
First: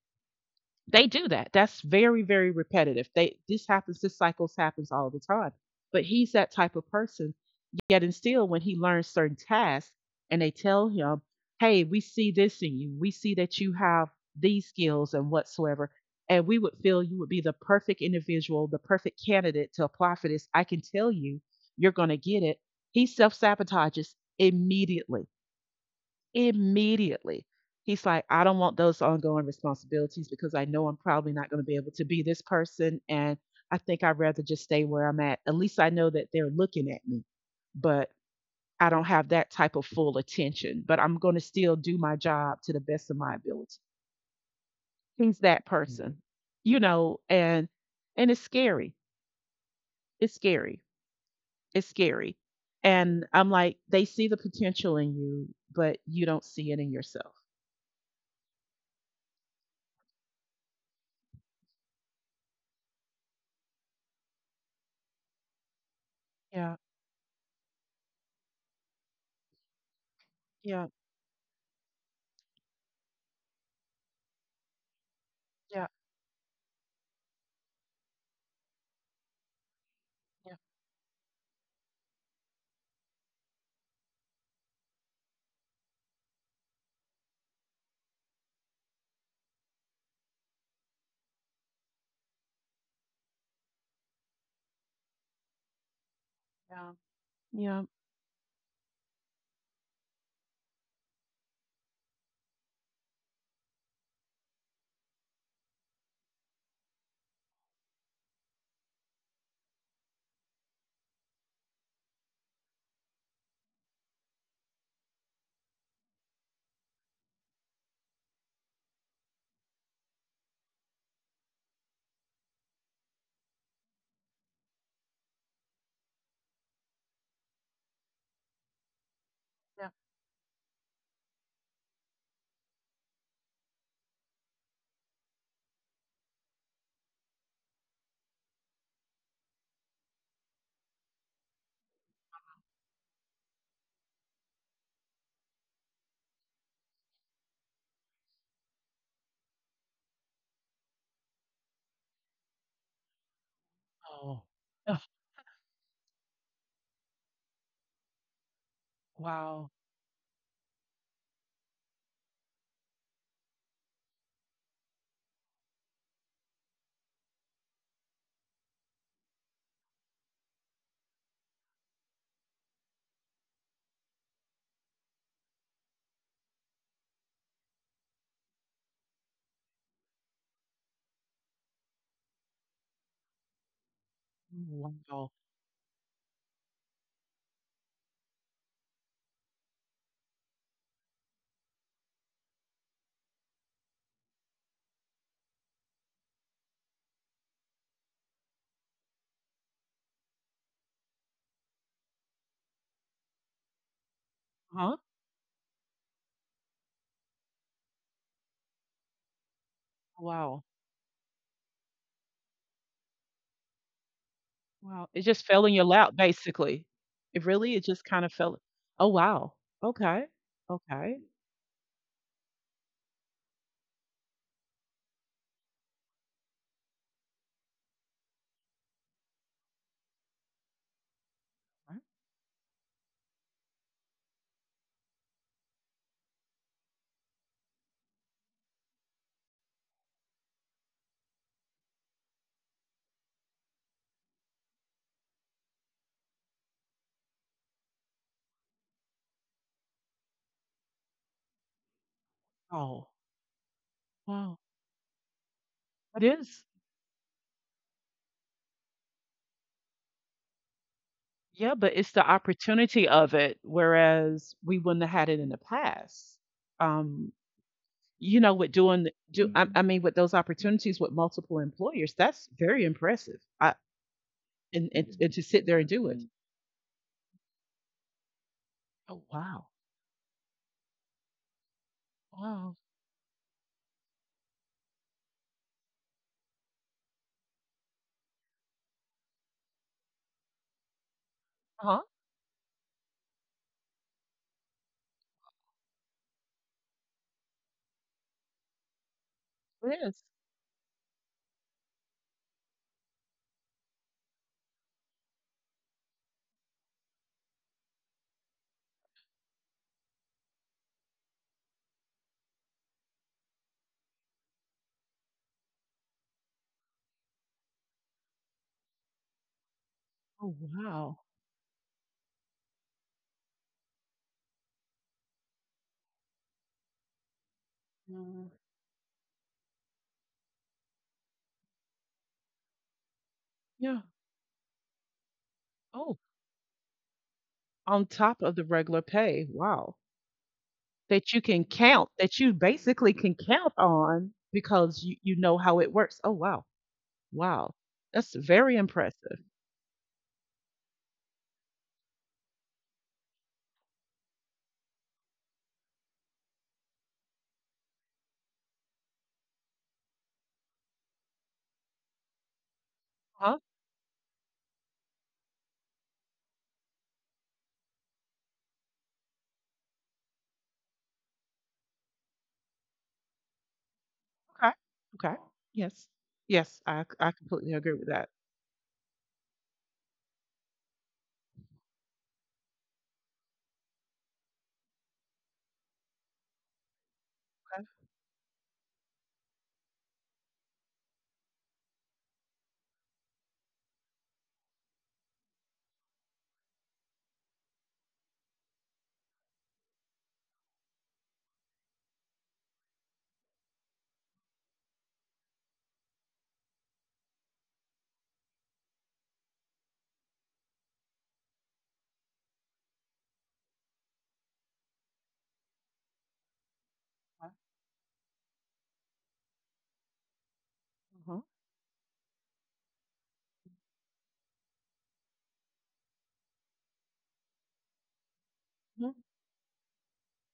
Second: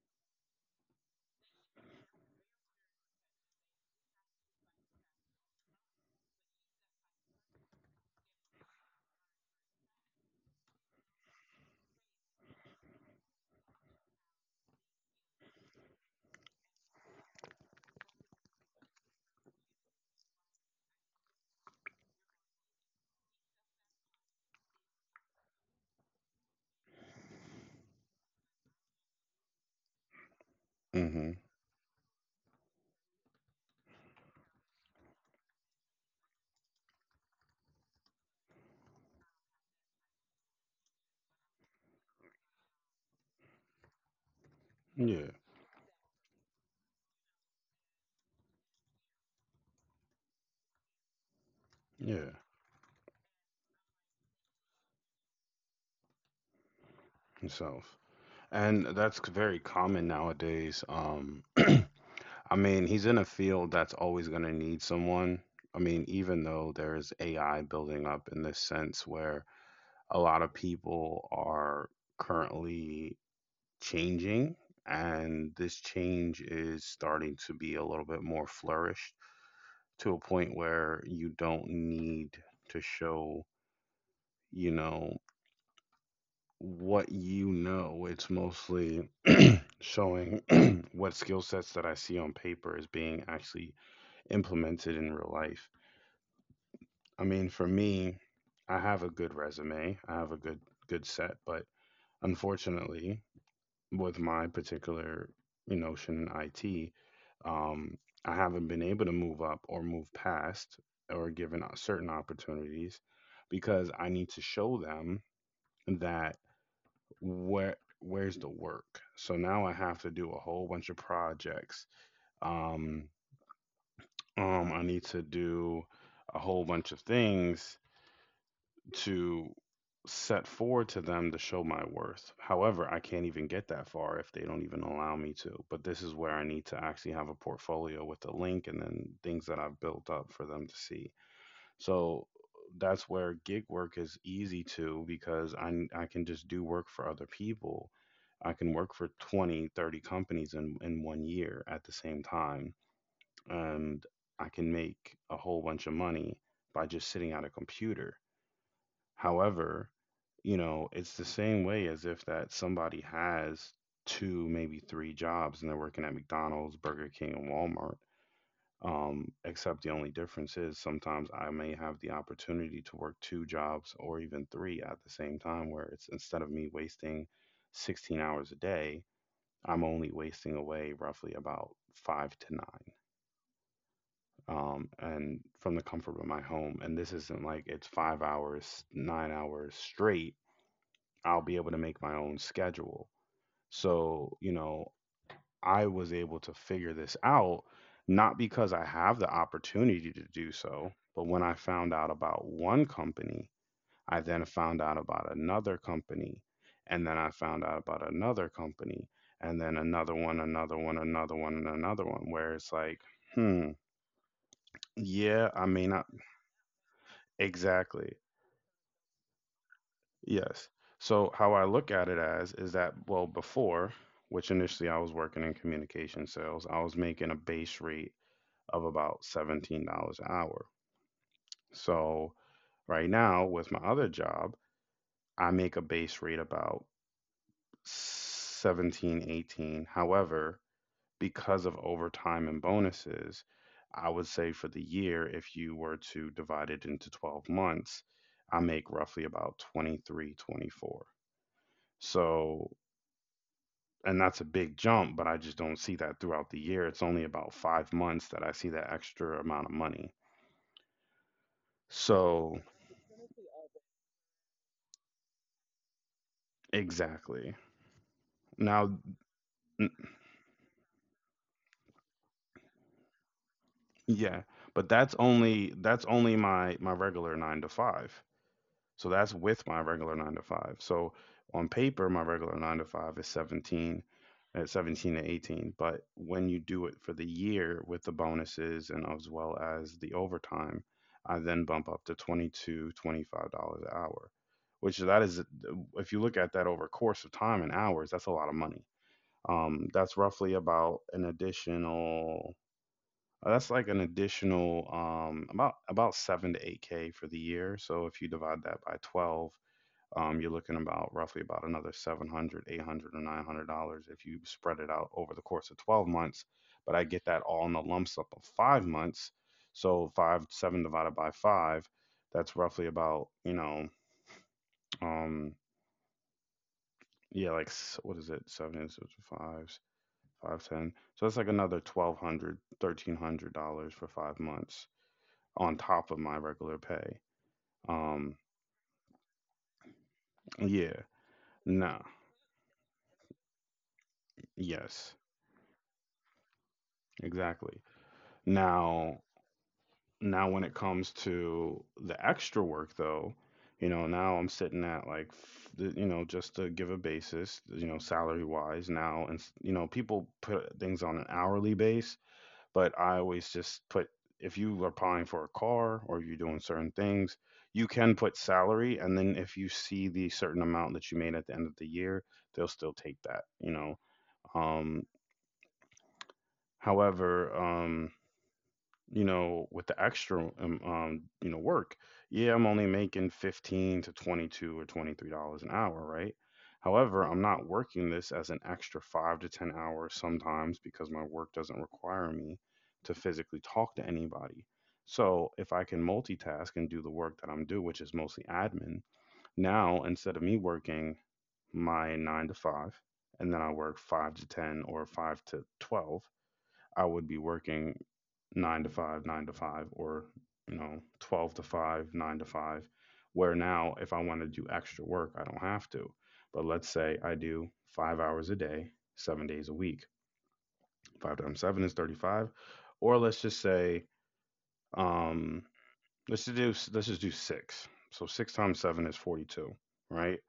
Speaker 2: They do that. That's very, very repetitive. This happens, this cycles happens all the time. But he's that type of person. Yet and still, when he learns certain tasks and they tell him, hey, we see this in you, we see that you have these skills and whatsoever, and we would feel you would be the perfect individual, the perfect candidate to apply for this. I can tell you, you're going to get it. He self sabotages immediately. Immediately. He's like, I don't want those ongoing responsibilities because I know I'm probably
Speaker 1: Mm-hmm.
Speaker 2: not going to be able to be this person. And I think I'd rather just stay where I'm at. At least I know that they're looking at me. But I don't have that type of full attention, but I'm going to still do my job to the best of my ability. He's
Speaker 1: Yeah,
Speaker 2: that person, mm-hmm. you know, and and it's scary. It's scary. It's scary.
Speaker 1: yeah.
Speaker 2: And I'm like, they see the potential in you, but you don't see it in yourself.
Speaker 1: Yourself. And that's very common nowadays. <clears throat> I mean, he's in a field that's always going to need someone. I mean, even
Speaker 2: Yeah,
Speaker 1: though there's AI building up in this sense where a lot of
Speaker 2: yeah,
Speaker 1: people are currently changing, and
Speaker 2: yeah,
Speaker 1: this change is starting to be a little bit more flourished to a
Speaker 2: yeah,
Speaker 1: point where you don't need to show, you know, what you know. It's mostly showing <clears throat> what skill sets that I see on paper is being actually implemented in real life.
Speaker 2: yeah,
Speaker 1: I mean, for
Speaker 2: yeah,
Speaker 1: me, I have a good resume, I have a good set, but unfortunately, with my particular, notion in IT, um, I haven't been able to move up or move past or given certain opportunities because I need to show them that where's the work. So now I have to do a whole bunch of projects. um, I need to do a whole bunch of things to
Speaker 2: yeah.
Speaker 1: set forward to them to show my worth. However, I can't even get that far if they don't even allow me to. But this is where I need to actually have a portfolio with a link and then things that I've built up for them to see. So that's where gig work is easy to, because I can just do work for other people. I can work for 20, 30 companies in one year at the same time, and
Speaker 2: Oh.
Speaker 1: I can
Speaker 2: Ugh.
Speaker 1: make a whole bunch of money by just sitting at a computer.
Speaker 2: Wow.
Speaker 1: However, it's the same way as if that somebody has two, maybe three jobs, and they're working at McDonald's, Burger King, and Walmart. Except the only difference is sometimes I may have the opportunity to work two jobs or even three at the same time, where it's, instead of me wasting 16 hours a day, I'm only wasting away roughly about five to nine,
Speaker 2: Wow.
Speaker 1: and from the comfort of my home. And this isn't like it's 5 hours, 9 hours straight. I'll be able to make my own schedule. So, I was able to figure this out, not because I have the opportunity to do so, but when I found out about one company, I then found
Speaker 2: Huh?
Speaker 1: out about another company. And then I found out about another company, and then another one,
Speaker 2: Wow.
Speaker 1: another one, another one, and another one, where it's like, hmm,
Speaker 2: Wow, it just
Speaker 1: yeah,
Speaker 2: fell in
Speaker 1: I
Speaker 2: your
Speaker 1: may not.
Speaker 2: lap, basically. It really it just kind
Speaker 1: Exactly.
Speaker 2: of fell. Oh, wow. Okay.
Speaker 1: Yes.
Speaker 2: Okay.
Speaker 1: So how I look at it as is that, well, before, which initially I was working in communication sales, I was making a base rate of about $17 an hour. So right now with my other job, I make a base rate about 17-18. However, because of overtime and bonuses, I would say for the year, if you were to divide it into 12 months, I make roughly about 23-24. So,
Speaker 2: Wow.
Speaker 1: and that's a
Speaker 2: Wow.
Speaker 1: big jump, but I just don't see
Speaker 2: It
Speaker 1: that throughout
Speaker 2: is.
Speaker 1: the year. It's only about 5 months that I see that extra amount of money.
Speaker 2: Yeah, but it's the
Speaker 1: So,
Speaker 2: opportunity of it, whereas we wouldn't have had it in the past. Um,
Speaker 1: exactly.
Speaker 2: with doing
Speaker 1: Now,
Speaker 2: I
Speaker 1: n-
Speaker 2: mean, with those opportunities with multiple employers, that's very impressive. I
Speaker 1: yeah,
Speaker 2: and
Speaker 1: but
Speaker 2: and,
Speaker 1: that's
Speaker 2: and to sit there
Speaker 1: only
Speaker 2: and do
Speaker 1: that's
Speaker 2: it.
Speaker 1: only my regular nine to five. So
Speaker 2: Oh
Speaker 1: that's
Speaker 2: wow,
Speaker 1: with my regular nine to five. So on paper, my regular
Speaker 2: wow,
Speaker 1: nine to five is 17 to 18. But when you do it for the year with the bonuses and as well as the overtime, I then bump
Speaker 2: huh?
Speaker 1: up to $25 an hour, which that is, if you look at that over a course of time and hours, that's a lot of money.
Speaker 2: It
Speaker 1: That's
Speaker 2: is.
Speaker 1: roughly about an additional. That's like an additional, about 7 to 8K for the year. So if you divide that by 12, you're looking about roughly about another 700, 800, or $900 if you spread it out over the course of 12 months. But I get that all in the lump sum of 5 months. So five
Speaker 2: Oh
Speaker 1: seven
Speaker 2: wow.
Speaker 1: divided by five, that's roughly about, um yeah, like, what is
Speaker 2: Uh,
Speaker 1: it? Seven is fives, 5, 10. So that's like another twelve hundred, 1300
Speaker 2: yeah.
Speaker 1: dollars for 5 months on
Speaker 2: Oh.
Speaker 1: top of my regular pay.
Speaker 2: On top
Speaker 1: um
Speaker 2: of the regular pay, wow,
Speaker 1: yeah.
Speaker 2: that you can count,
Speaker 1: No.
Speaker 2: that you basically can count on because you
Speaker 1: Yes.
Speaker 2: you know how it works. Oh, wow. Wow.
Speaker 1: Exactly.
Speaker 2: That's very
Speaker 1: now
Speaker 2: impressive.
Speaker 1: now when it comes to the extra work though, now I'm sitting at like, just to give a basis, salary wise now, and, people put things on an hourly base, but I always
Speaker 2: Huh?
Speaker 1: just put, if you are applying for a car or you're doing certain things, you can put salary, and then if you see the certain amount that you made at the end of the year, they'll still take that.
Speaker 2: Okay.
Speaker 1: Um
Speaker 2: Okay. Yes. Yes, I
Speaker 1: However,
Speaker 2: completely agree with that.
Speaker 1: with the extra, work, yeah, I'm only making 15 to 22 or $23 an hour, right? However, I'm not working this as an extra 5 to 10 hours sometimes because my work doesn't require me to physically talk to anybody. So, if I can multitask and do the work that I'm doing, which is mostly admin, now instead of me working my 9 to 5 and then I work 5 to 10 or 5 to 12, I would be working nine to five, or 12 to five, nine to five. Where now, if I want to do extra work, I don't have to. But let's say I
Speaker 2: Uh-huh.
Speaker 1: do 5 hours a day, 7 days a week.
Speaker 2: Uh-huh.
Speaker 1: Five times seven is 35. Or let's just say, um, let's just do let's just do six. So six times seven
Speaker 2: Mhm.
Speaker 1: is 42, right?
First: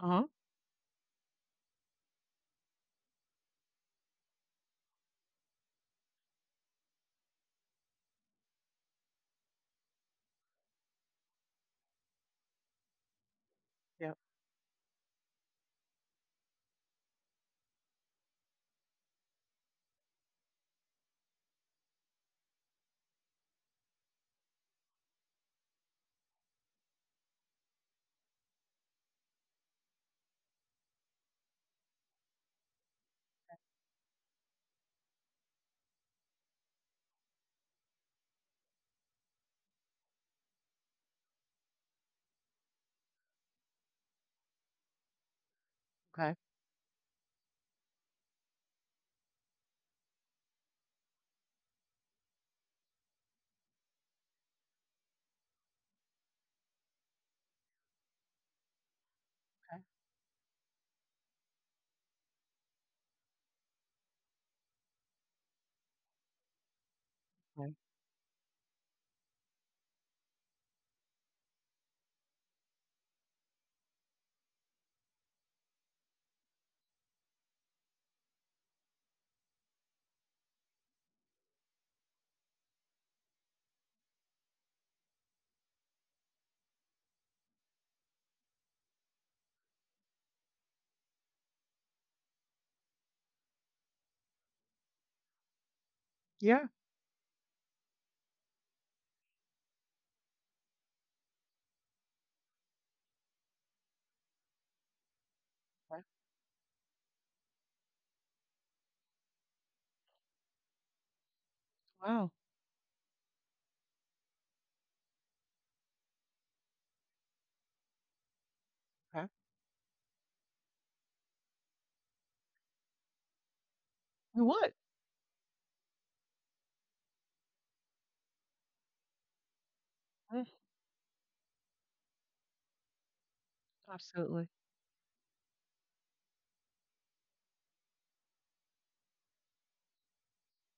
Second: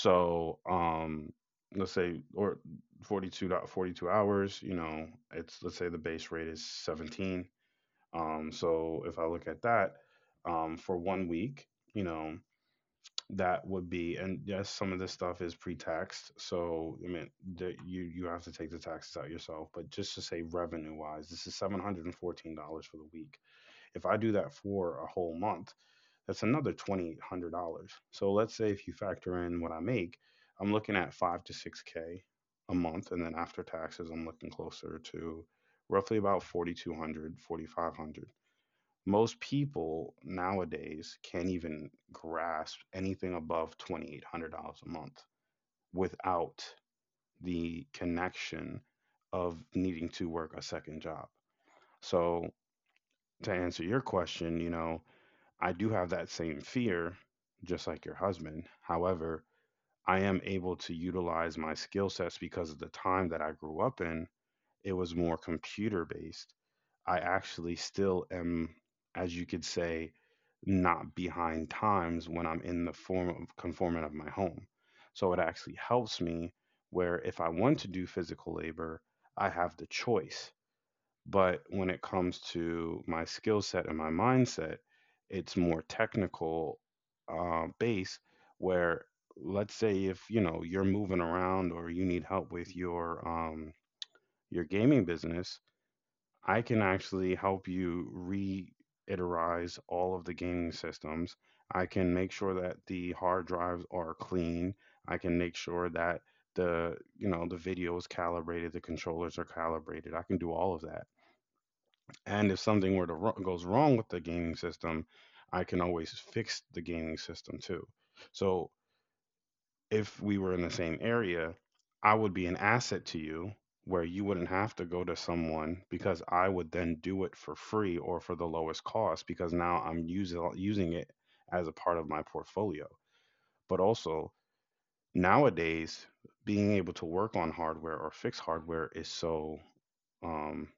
Speaker 2: Uh-huh.
Speaker 1: let's say or forty-two hours, you know it's let's say the base rate is 17. So if I look at that, for one week, you know, that would
Speaker 2: Yep.
Speaker 1: be — and yes, some of this stuff is pre-taxed. So I mean, the, you have to take the taxes out yourself. But just to say revenue-wise, this is $714 for the week. If I do that for a whole month, that's another $2,800. So let's say if you factor in what I make, I'm looking at 5 to 6K a month, and then after taxes, I'm looking closer to roughly about 4,200, 4,500. Most people nowadays can't even grasp anything above $2,800 a month
Speaker 2: Okay.
Speaker 1: without the connection of needing to work a second job. So, to answer your question, I do have that same fear, just like your husband. However,
Speaker 2: Okay.
Speaker 1: I am able to utilize my skill sets because of the time that I grew up in. It was more computer based. I
Speaker 2: Okay.
Speaker 1: actually still am, as you could say, not behind times when I'm in the form of conformant of my home. So it actually helps me where if I want to do physical labor, I have the choice. But when it comes to my skill set and my mindset, it's more technical, base, where let's say if you know you're moving around or you need help with your gaming business, I
Speaker 2: Yeah.
Speaker 1: can actually help you reiterize all of the gaming systems. I can make sure that the hard drives are clean. I can make sure
Speaker 2: Okay.
Speaker 1: that the you know the video is calibrated, the controllers are calibrated. I can do all of that.
Speaker 2: Wow.
Speaker 1: And if something were to goes wrong with the gaming system, I can always fix the gaming system too. So
Speaker 2: Okay.
Speaker 1: if we were in the same area, I would be an asset to you where you
Speaker 2: You
Speaker 1: wouldn't
Speaker 2: would.
Speaker 1: have to go to someone because I would then do it for free or for the lowest cost because now I'm
Speaker 2: Mm,
Speaker 1: using it as a part of my portfolio. But also
Speaker 2: absolutely.
Speaker 1: nowadays being able to work on hardware or fix hardware is so um,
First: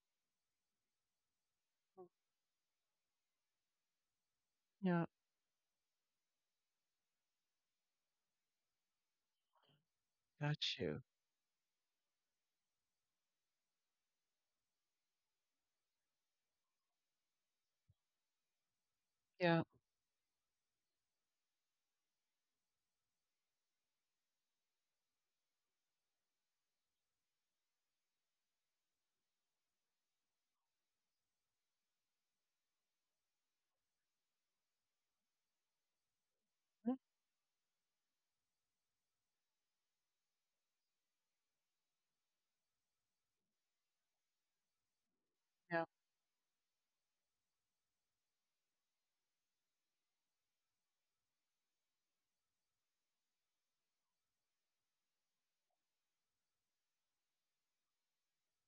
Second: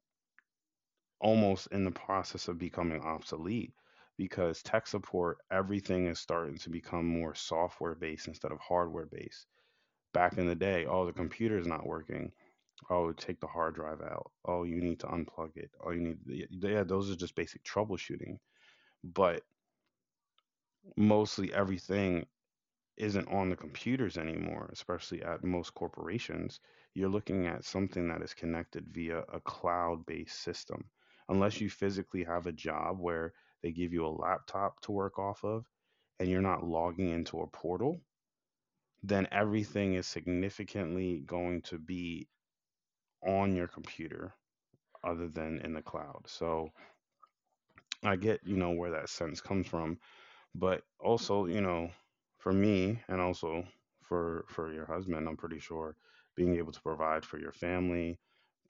Speaker 1: almost in the process of becoming obsolete because tech
Speaker 2: Yeah.
Speaker 1: support, everything is starting to become more software based instead of hardware based. Back in the
Speaker 2: Got
Speaker 1: day,
Speaker 2: you.
Speaker 1: oh, the computer's not working. Oh, take the hard drive out. Oh, you need to unplug it. Oh, you need, yeah, those are just basic troubleshooting. But
Speaker 2: Yeah.
Speaker 1: mostly everything isn't on the computers anymore, especially at most corporations. You're looking at something that is connected via a cloud based system. Unless you physically have a job where they give you a laptop to work off of and you're not
Speaker 2: Mhm.
Speaker 1: logging into a portal, then everything is significantly going to be on your computer other than in the
Speaker 2: Yeah.
Speaker 1: cloud. So I get, you know, where that sense comes from, but also, you know, for me and also for your husband, I'm pretty sure being able to provide for your family,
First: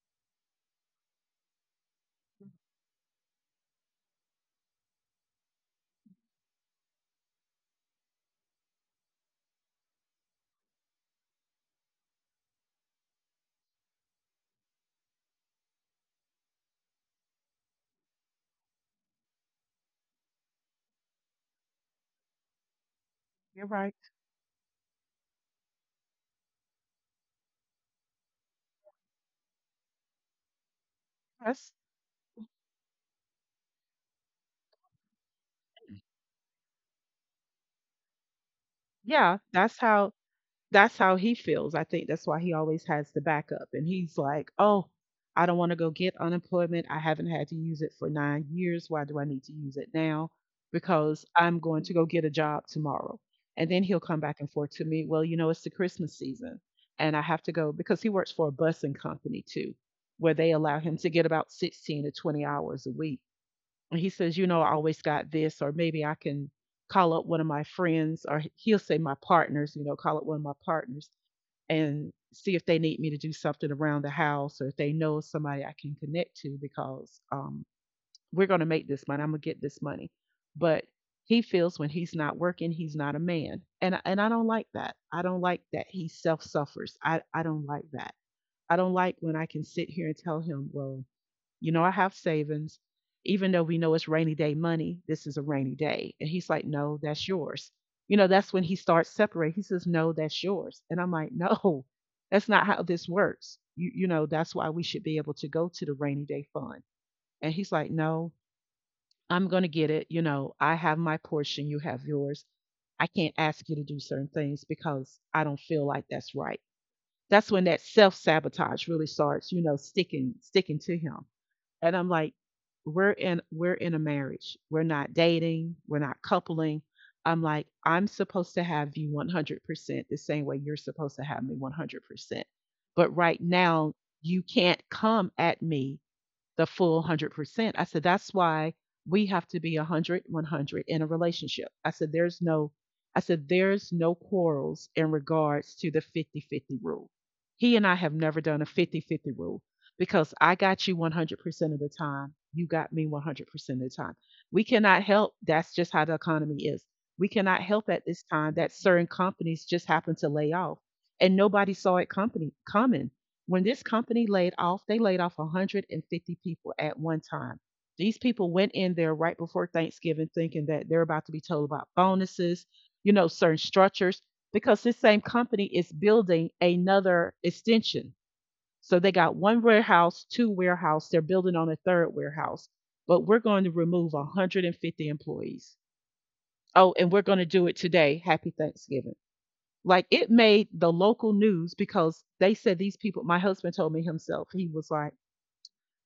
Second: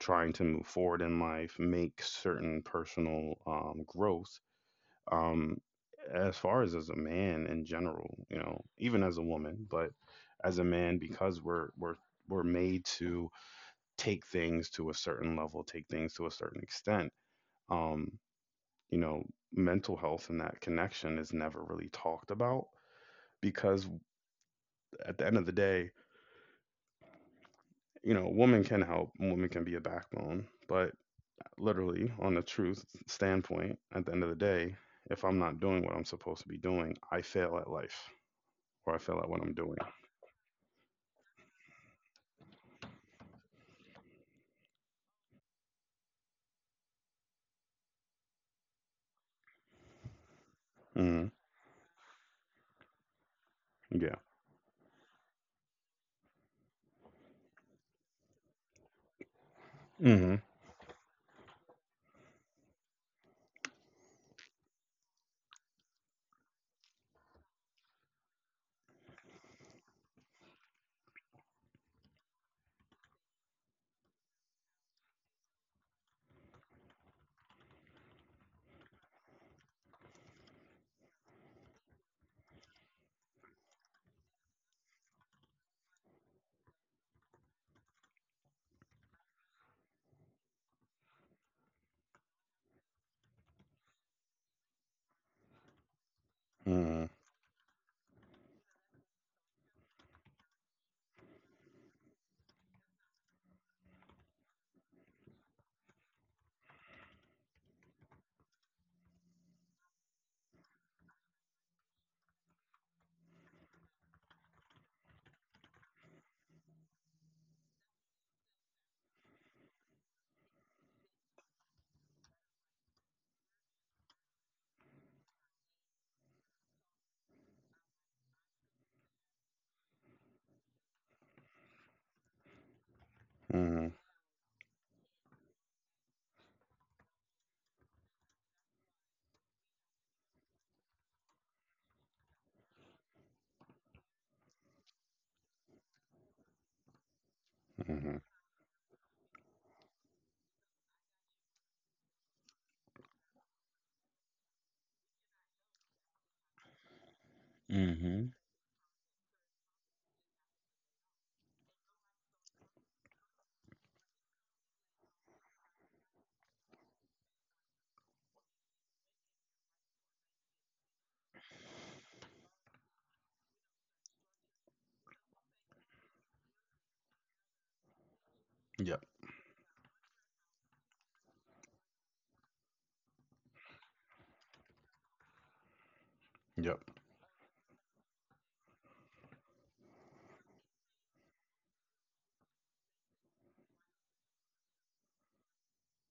Speaker 1: trying to move forward in life, make certain personal growth, um, as far as a man in general, you know, even as a woman, but as a man because we're made to take things to a certain level, take things to a certain extent. Um, you know, mental health and that connection is never really talked about
Speaker 2: You're
Speaker 1: because
Speaker 2: right.
Speaker 1: at the end of the day, you know, a woman can help, a woman can be a backbone, but
Speaker 2: That's
Speaker 1: literally on the truth standpoint, at the end of the day, if I'm not doing what I'm supposed to be doing, I fail at life or I fail at
Speaker 2: Yeah.
Speaker 1: what I'm
Speaker 2: That's
Speaker 1: doing.
Speaker 2: how that's how he feels. I think that's why he always has the backup. And he's like, oh, I don't want to go get unemployment. I haven't had to use it for 9 years. Why do I need to use it now? Because
Speaker 1: Mhm.
Speaker 2: I'm going to go get a job tomorrow. And then he'll
Speaker 1: Yeah.
Speaker 2: come back and forth to me, well, it's the Christmas season and I have to go because he works for a busing company too, where
Speaker 1: Mhm.
Speaker 2: they allow him to get about 16 to 20 hours a week. And he says, I always got this, or maybe I can call up one of my friends, or he'll say my partners, call up one of my partners and see if they need me to do something around the house or if they know somebody I can connect to because we're going to make this money. I'm going to get this money. But he feels when he's not working, he's not a man. And I don't like that. I don't like that he self suffers. I don't like that. I don't like when I can sit here and tell him, well, I have savings. Even though we know it's rainy day money, this is a rainy day. And he's like, no,
Speaker 1: Mhm.
Speaker 2: that's yours. That's when he starts separating. He says, no, that's yours. And I'm like, <laughs> no, that's not how this works. That's why we should be able to go to the rainy day fund. And he's like, no, I'm going to get it. I have my portion, you have yours. I can't ask you to do certain things because I don't feel like that's right. That's when that self sabotage really starts, sticking to him. And I'm like, we're in a marriage. We're not dating, we're not coupling. I'm like, I'm supposed to have you 100% the same way you're supposed to have me 100%. But right
Speaker 1: Mhm.
Speaker 2: now, you can't come at me the full 100%. I said, that's why we have to be 100, 100 in a relationship. I said, there's no quarrels in regards to the 50-50 rule. He and I have
Speaker 1: Mhm.
Speaker 2: never done a 50-50 rule because I got you 100% of the time. You got me 100% of the time. We cannot help. That's just how the economy is. We cannot help at this
Speaker 1: Mhm.
Speaker 2: time that certain companies just happen to lay off and nobody saw it company coming. When this company laid off, they laid off 150 people at one time. These people went in there right before Thanksgiving thinking that they're about to be told about bonuses, certain structures, because this same company is building another extension. So
Speaker 1: Yep.
Speaker 2: they got one warehouse, two warehouse, they're building on a third warehouse, but we're going to remove 150 employees.
Speaker 1: Yep.
Speaker 2: Oh, and we're going to do it today. Happy Thanksgiving. Like it made the local news because they said these people, my husband told me himself, he was like,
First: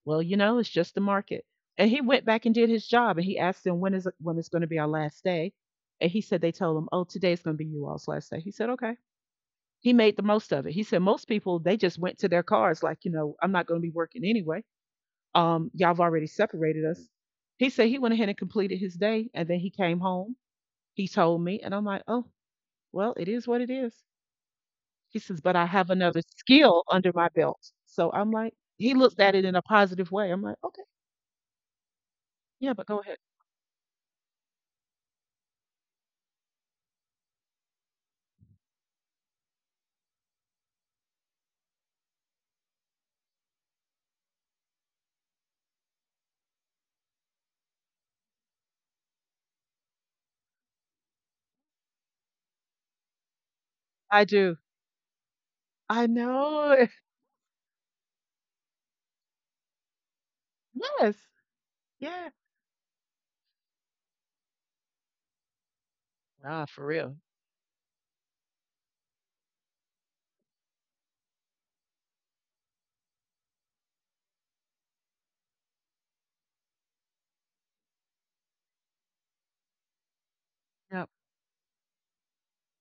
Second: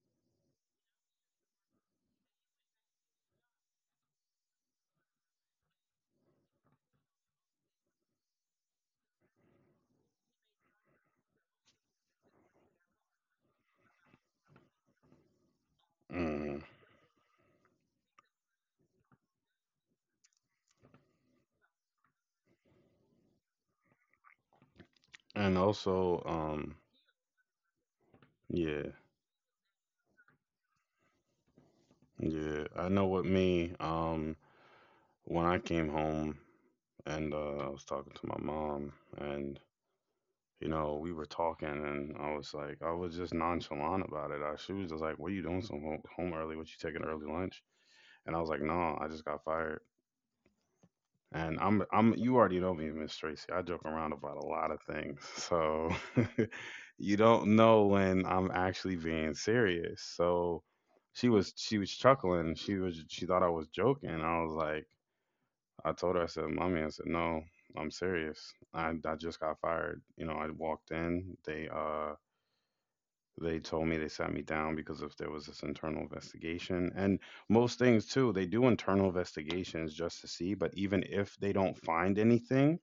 Speaker 2: well, it's just the market. And he went back and did his job and he asked them when is going to be our last day. And he said they told him, "Oh, today's going to be you all's last day." He said, "Okay." He made the most of it. He said most people they just went to their cars like, I'm not going to be working anyway. Y'all have already
Speaker 1: Mhm.
Speaker 2: separated us. He said he went ahead and completed his day and then he came home. He told me and I'm like, "Oh, well, it is what it is." He says, but
Speaker 1: And
Speaker 2: I have another
Speaker 1: also,
Speaker 2: skill under my belt. So I'm like,
Speaker 1: yeah,
Speaker 2: he looked at it in a positive way. I'm like, okay,
Speaker 1: yeah.
Speaker 2: yeah, but
Speaker 1: I
Speaker 2: go
Speaker 1: know
Speaker 2: ahead.
Speaker 1: what me, when I came home and I was talking to my mom, and you know, we were talking and I was like, I was just nonchalant about it. She was just like, "What are you doing so home early? What you taking early lunch?" And I was like, "No, I just got fired." And I'm you already know me, Miss Tracy. I joke around
Speaker 2: I
Speaker 1: about a
Speaker 2: do.
Speaker 1: lot of things. So
Speaker 2: I
Speaker 1: <laughs>
Speaker 2: know. <laughs>
Speaker 1: you don't know when I'm actually being serious. So
Speaker 2: Yes.
Speaker 1: she was
Speaker 2: Yeah.
Speaker 1: chuckling. She thought I was joking. I was like, I told her, I said,
Speaker 2: Nah,
Speaker 1: "Mommy,"
Speaker 2: for
Speaker 1: I said,
Speaker 2: real.
Speaker 1: "No, I'm serious. I just got fired." You know, I walked in, they told me, they sat me down because if there was this internal investigation, and most things too, they do internal investigations just to see, but even
Speaker 2: Yep.
Speaker 1: if they don't find anything,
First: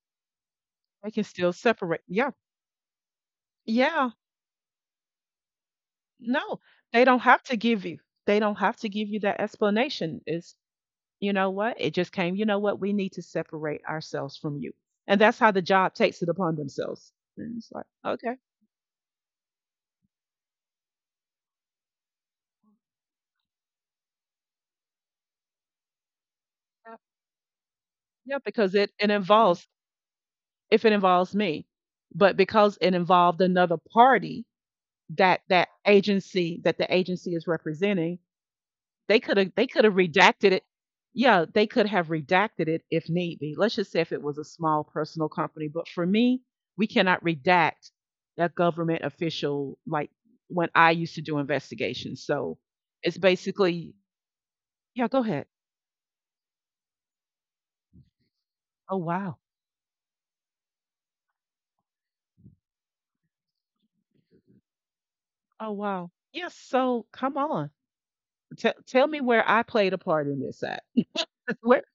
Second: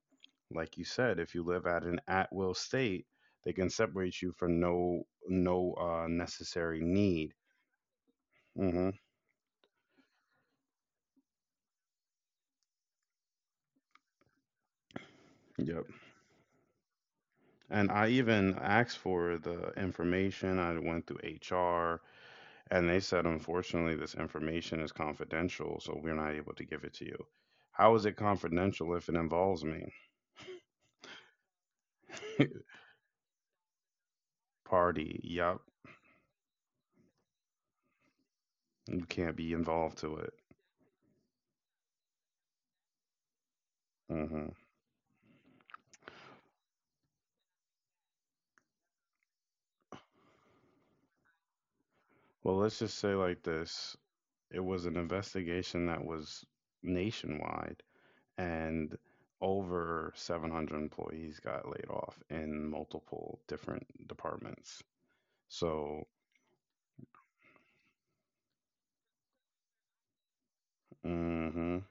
Speaker 1: like you
Speaker 2: They
Speaker 1: said,
Speaker 2: can
Speaker 1: if you
Speaker 2: still
Speaker 1: live at an
Speaker 2: separate. Yeah.
Speaker 1: at-will state, they can
Speaker 2: Yeah.
Speaker 1: separate you from no
Speaker 2: No,
Speaker 1: necessary
Speaker 2: they don't
Speaker 1: need.
Speaker 2: have to give you. They don't have to
Speaker 1: Mm-hmm.
Speaker 2: give you that explanation. Is You know what? It just came. You know what? We need to separate ourselves from you, and that's how the
Speaker 1: Yep.
Speaker 2: job takes it upon themselves. And it's like,
Speaker 1: And I
Speaker 2: okay,
Speaker 1: even asked for the information. I went through HR, and they said, unfortunately, this information is confidential, so we're not able to give it
Speaker 2: yeah,
Speaker 1: to you. How is it
Speaker 2: yeah, because it
Speaker 1: confidential
Speaker 2: it
Speaker 1: if it involves
Speaker 2: Involves,
Speaker 1: me?
Speaker 2: if it involves me. But
Speaker 1: <laughs>
Speaker 2: because it involved another party
Speaker 1: Party.
Speaker 2: that
Speaker 1: Yep.
Speaker 2: that agency that the agency is representing,
Speaker 1: You
Speaker 2: they
Speaker 1: can't
Speaker 2: could have
Speaker 1: be
Speaker 2: they could have
Speaker 1: involved to it.
Speaker 2: redacted it. Yeah, they could have redacted it if need be. Let's just say if it was a
Speaker 1: Hmm.
Speaker 2: small personal company. But for me, we cannot redact a government official like when I used to do investigations. So
Speaker 1: Well, let's just say
Speaker 2: it's
Speaker 1: like
Speaker 2: basically,
Speaker 1: this. It was an
Speaker 2: yeah, go ahead.
Speaker 1: investigation that was nationwide,
Speaker 2: Oh,
Speaker 1: and
Speaker 2: wow.
Speaker 1: over 700 employees got laid off in multiple different departments.
Speaker 2: Oh,
Speaker 1: So,
Speaker 2: wow. Yes. So come on. Tell me where I played a part in this at. <laughs> Where,
Speaker 1: mhm,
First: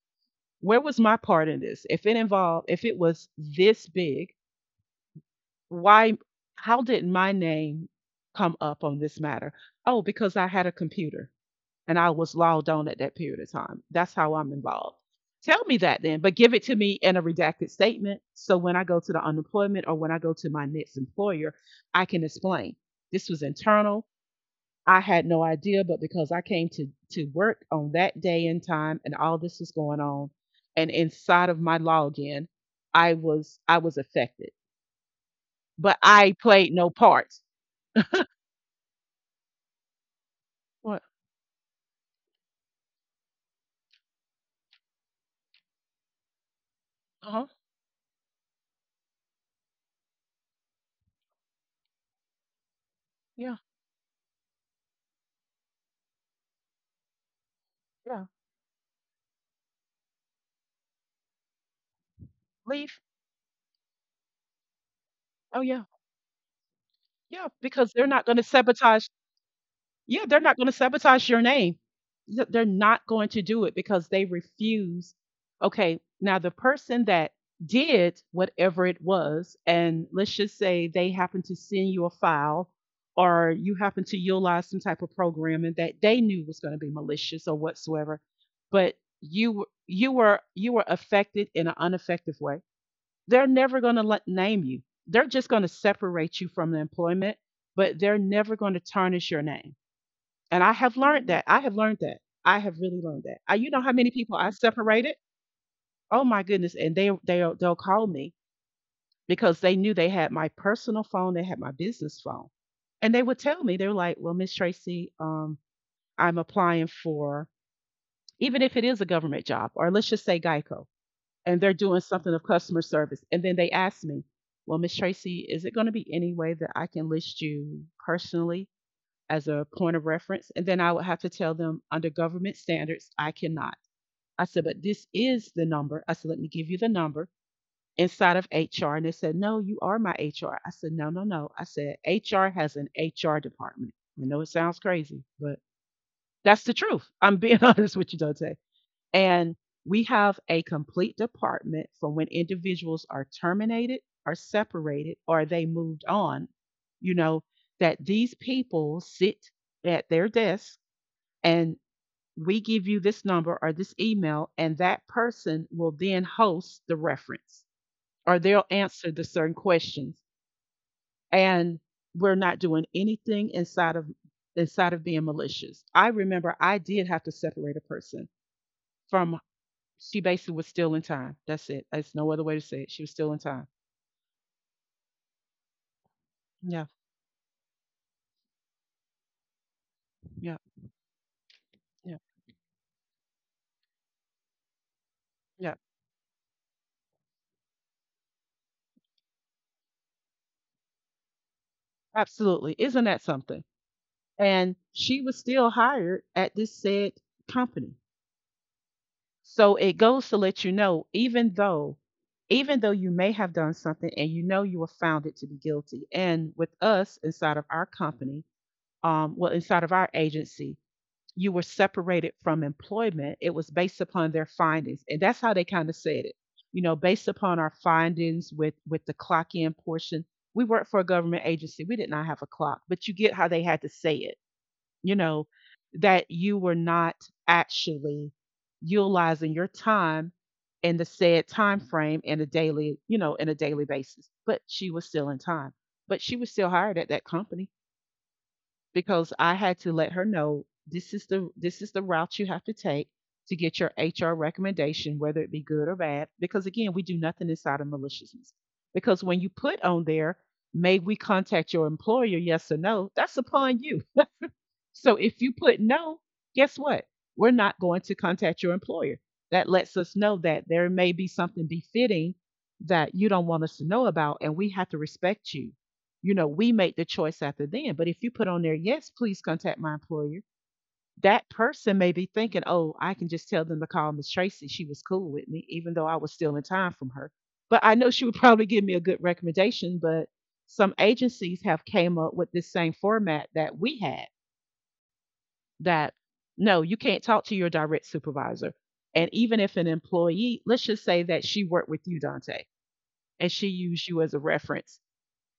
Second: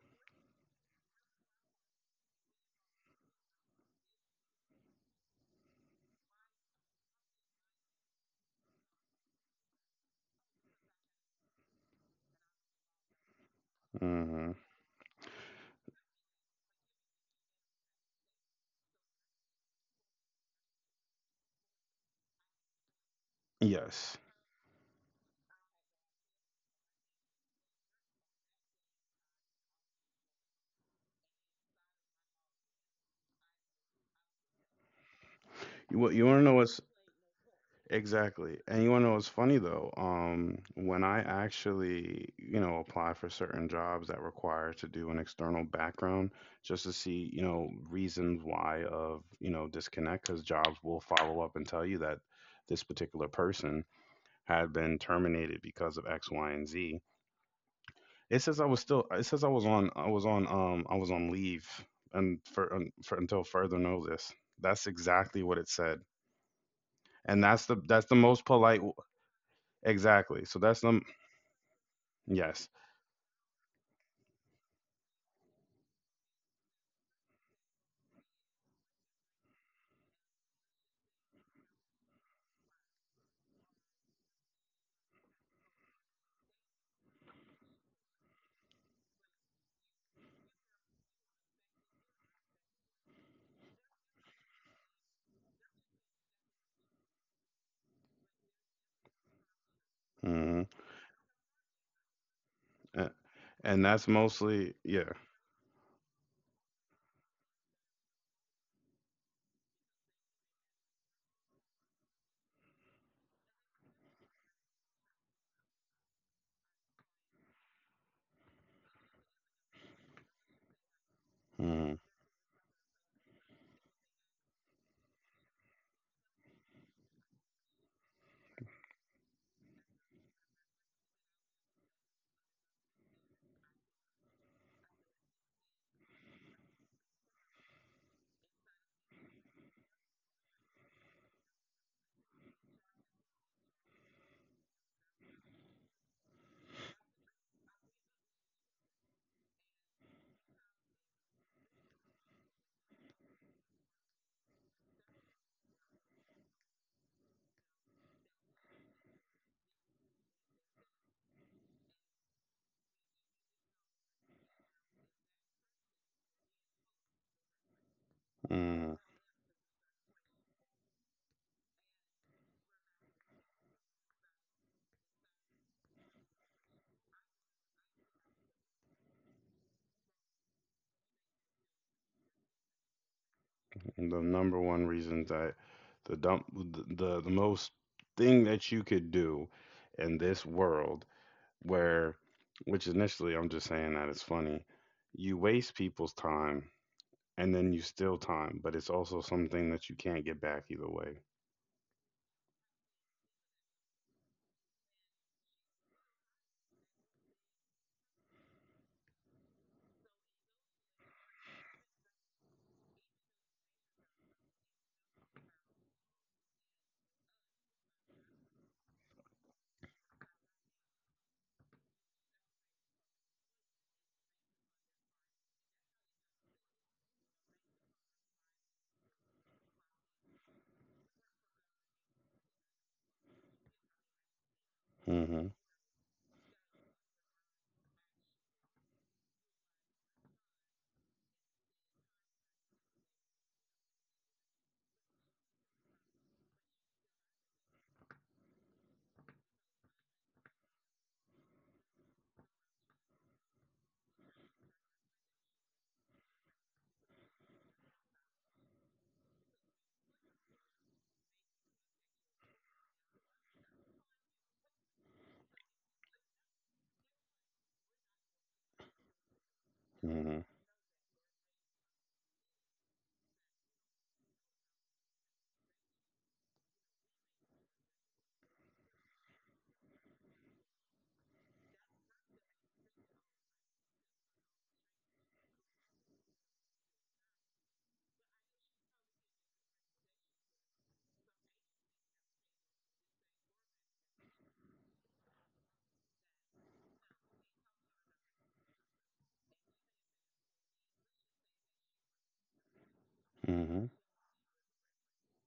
Speaker 2: where was my part in this? If it was this big, why, how did my name come up on this matter? Oh, because I had a computer and I was logged on at that period of time. That's how
Speaker 1: mhm.
Speaker 2: I'm involved. Tell me that then, but give it to me in a redacted statement. So when I go to the unemployment or when I go to my next employer, I can explain this was internal.
Speaker 1: Yes.
Speaker 2: I had no idea, but because I came to work on that day and time, and all this was going on, and inside of my login, I was affected, but
Speaker 1: You
Speaker 2: I
Speaker 1: want to know
Speaker 2: played
Speaker 1: what's
Speaker 2: no part.
Speaker 1: exactly, and you want to know what's funny though? When
Speaker 2: What?
Speaker 1: I actually, you know, apply for certain jobs that require to do an external background just to see,
Speaker 2: Uh
Speaker 1: you
Speaker 2: huh.
Speaker 1: know, reasons why of, you know, disconnect, because jobs will follow up and tell you that this particular
Speaker 2: Yeah.
Speaker 1: person had been terminated because of X, Y, and Z.
Speaker 2: Yeah.
Speaker 1: It says I was still. It says I was on. I was on leave, and for, un
Speaker 2: Leave.
Speaker 1: for until further notice. That's exactly what
Speaker 2: Oh
Speaker 1: it
Speaker 2: yeah.
Speaker 1: said, and
Speaker 2: Yeah.
Speaker 1: that's the
Speaker 2: Because
Speaker 1: that's
Speaker 2: they're
Speaker 1: the
Speaker 2: not going to
Speaker 1: most polite.
Speaker 2: sabotage. Yeah, they're
Speaker 1: Exactly.
Speaker 2: not
Speaker 1: So
Speaker 2: going to
Speaker 1: that's the,
Speaker 2: sabotage your name. They're
Speaker 1: yes.
Speaker 2: not going to do it because they refuse. Okay, now the person that did whatever it was, and let's just say they happen to send you a file or you happen to utilize some type of programming that they knew was going to be malicious or whatsoever, but you were affected in an unaffected way. They're never going to let name you. They're just going to separate you from the employment, but they're never going to tarnish your name
Speaker 1: Hmm.
Speaker 2: and I have learned that. I have learned that. I have really learned that. You know
Speaker 1: And
Speaker 2: how
Speaker 1: that's
Speaker 2: many people I
Speaker 1: mostly, yeah.
Speaker 2: separated? Oh my goodness! And they they'll call me because they knew they had my personal phone, they had my business phone, and they would tell me, they were like, "Well, Miss Tracy, I'm applying for, even if it is a government job, or let's just say Geico, and they're
Speaker 1: Hmm.
Speaker 2: doing something of customer service." And then they ask me, "Well, Miss Tracy, is it going to be any way that I can list you personally as a point of reference?" And then I would have to tell them, under government standards, I cannot. I said, but this is the number. I said, let me give you the number inside of HR. And they said, no, you are my HR. I said, no, no, no. I said, HR has an HR department. I know it sounds crazy, but that's the truth. I'm being <laughs> honest with you, Dante. And we have a complete department for when individuals are terminated, are separated, or they moved on, you know, that these people sit at their desk, and we give you this number or this email, and that person will then host the reference or they'll
Speaker 1: Hmm.
Speaker 2: answer the certain questions. And we're not doing anything inside of being malicious. I remember I did have to separate a person from, she basically was still in time. That's it. There's no other way to say it. She was still in time.
Speaker 1: The number one reason that the dump
Speaker 2: Yeah,
Speaker 1: the most thing that you could do in this
Speaker 2: yeah,
Speaker 1: world, where
Speaker 2: yeah,
Speaker 1: which initially I'm just saying that it's funny. You waste
Speaker 2: yeah.
Speaker 1: people's time, and then you steal time, but it's also something that you can't get back either way.
Speaker 2: Absolutely. Isn't that something? And she was still hired at this said company. So it goes to let you know, even though, you may have done something and you know you were founded to be guilty. And with us inside of our company, well, inside of our agency, you were separated from employment. It was based upon their findings, and that's how they kind of said it. You know, based upon our findings with the clock in portion. We worked for a government agency. We did not have a clock, but you get how they had to say it, you know,
Speaker 1: Mhm.
Speaker 2: that you were not actually utilizing your time in the said time frame in a daily, you know, in a daily basis. But she was still in time. But she was still hired at that company because I had to let her know, this is the route you have to take to get your HR recommendation, whether it be good or bad. Because again, we do nothing inside of maliciousness. Because when you put on there, may we contact your employer, yes or no, that's upon you. So if you put no, guess what? We're not going to contact your employer. That lets us know
Speaker 1: Mhm.
Speaker 2: that there may be something befitting that you don't want us to know about, and we have to respect you. You know, we make the choice after then. But if you put on there, yes, please contact my employer, that person may be thinking, oh, I can just tell them to call Miss Tracy. She was cool with me, even though I was stealing time from her. But I know she would <laughs> probably give me a good recommendation. But some agencies have came up with this same format that we had, that no, you can't talk to your direct supervisor. And even if an employee, let's just say that she worked with you, Dante, and she
Speaker 1: Mhm.
Speaker 2: used you as a reference,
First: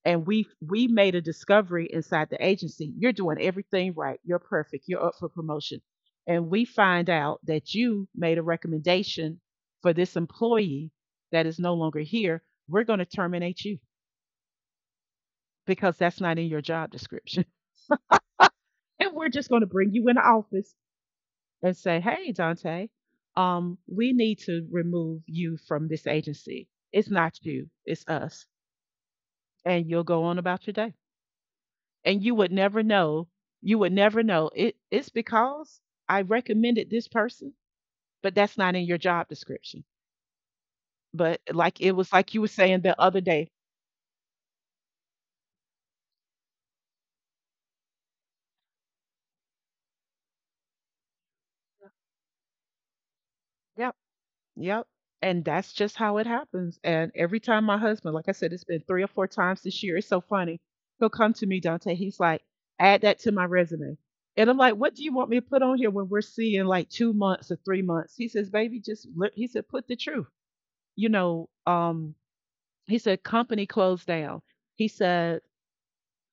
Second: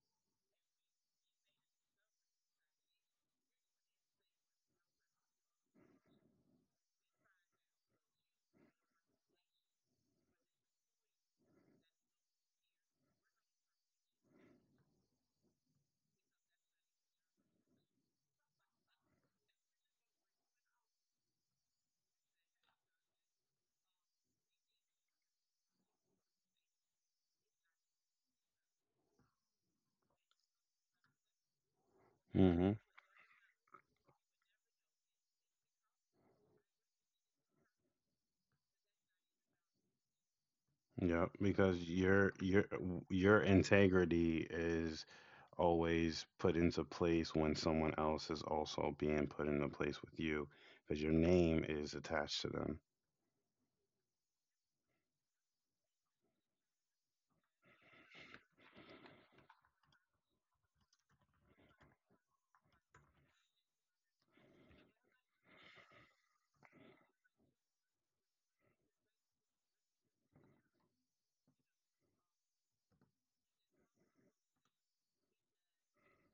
Speaker 2: and we made a discovery inside the agency. You're doing everything right. You're perfect. You're up for promotion. And we find out that you made a recommendation for this employee that is no longer here. We're going to terminate you because that's not in your job description. <laughs> And we're just going to bring you in the office and say, "Hey, Dante, we need to remove you from this agency. It's not you, it's us." And you'll go on about your day, and you would
Speaker 1: Mhm.
Speaker 2: never know. You would never know. It's because I recommended this person, but that's not in your job description.
Speaker 1: Yeah,
Speaker 2: But like
Speaker 1: because
Speaker 2: it was
Speaker 1: your
Speaker 2: like you were
Speaker 1: your
Speaker 2: saying the other
Speaker 1: your
Speaker 2: day.
Speaker 1: integrity is always put into place when someone else is also being put into place with you because your name is attached to them.
Speaker 2: Yeah. Yep. And that's just how it happens. And every time my husband, like I said, it's been three or four times this year. It's so funny. He'll come to me. Dante, he's like, add that to my resume. And I'm like, what do you want me to put on here when we're seeing like two months or three months? He says, baby, just, he said, put the truth. You know, he said, company closed down. He said,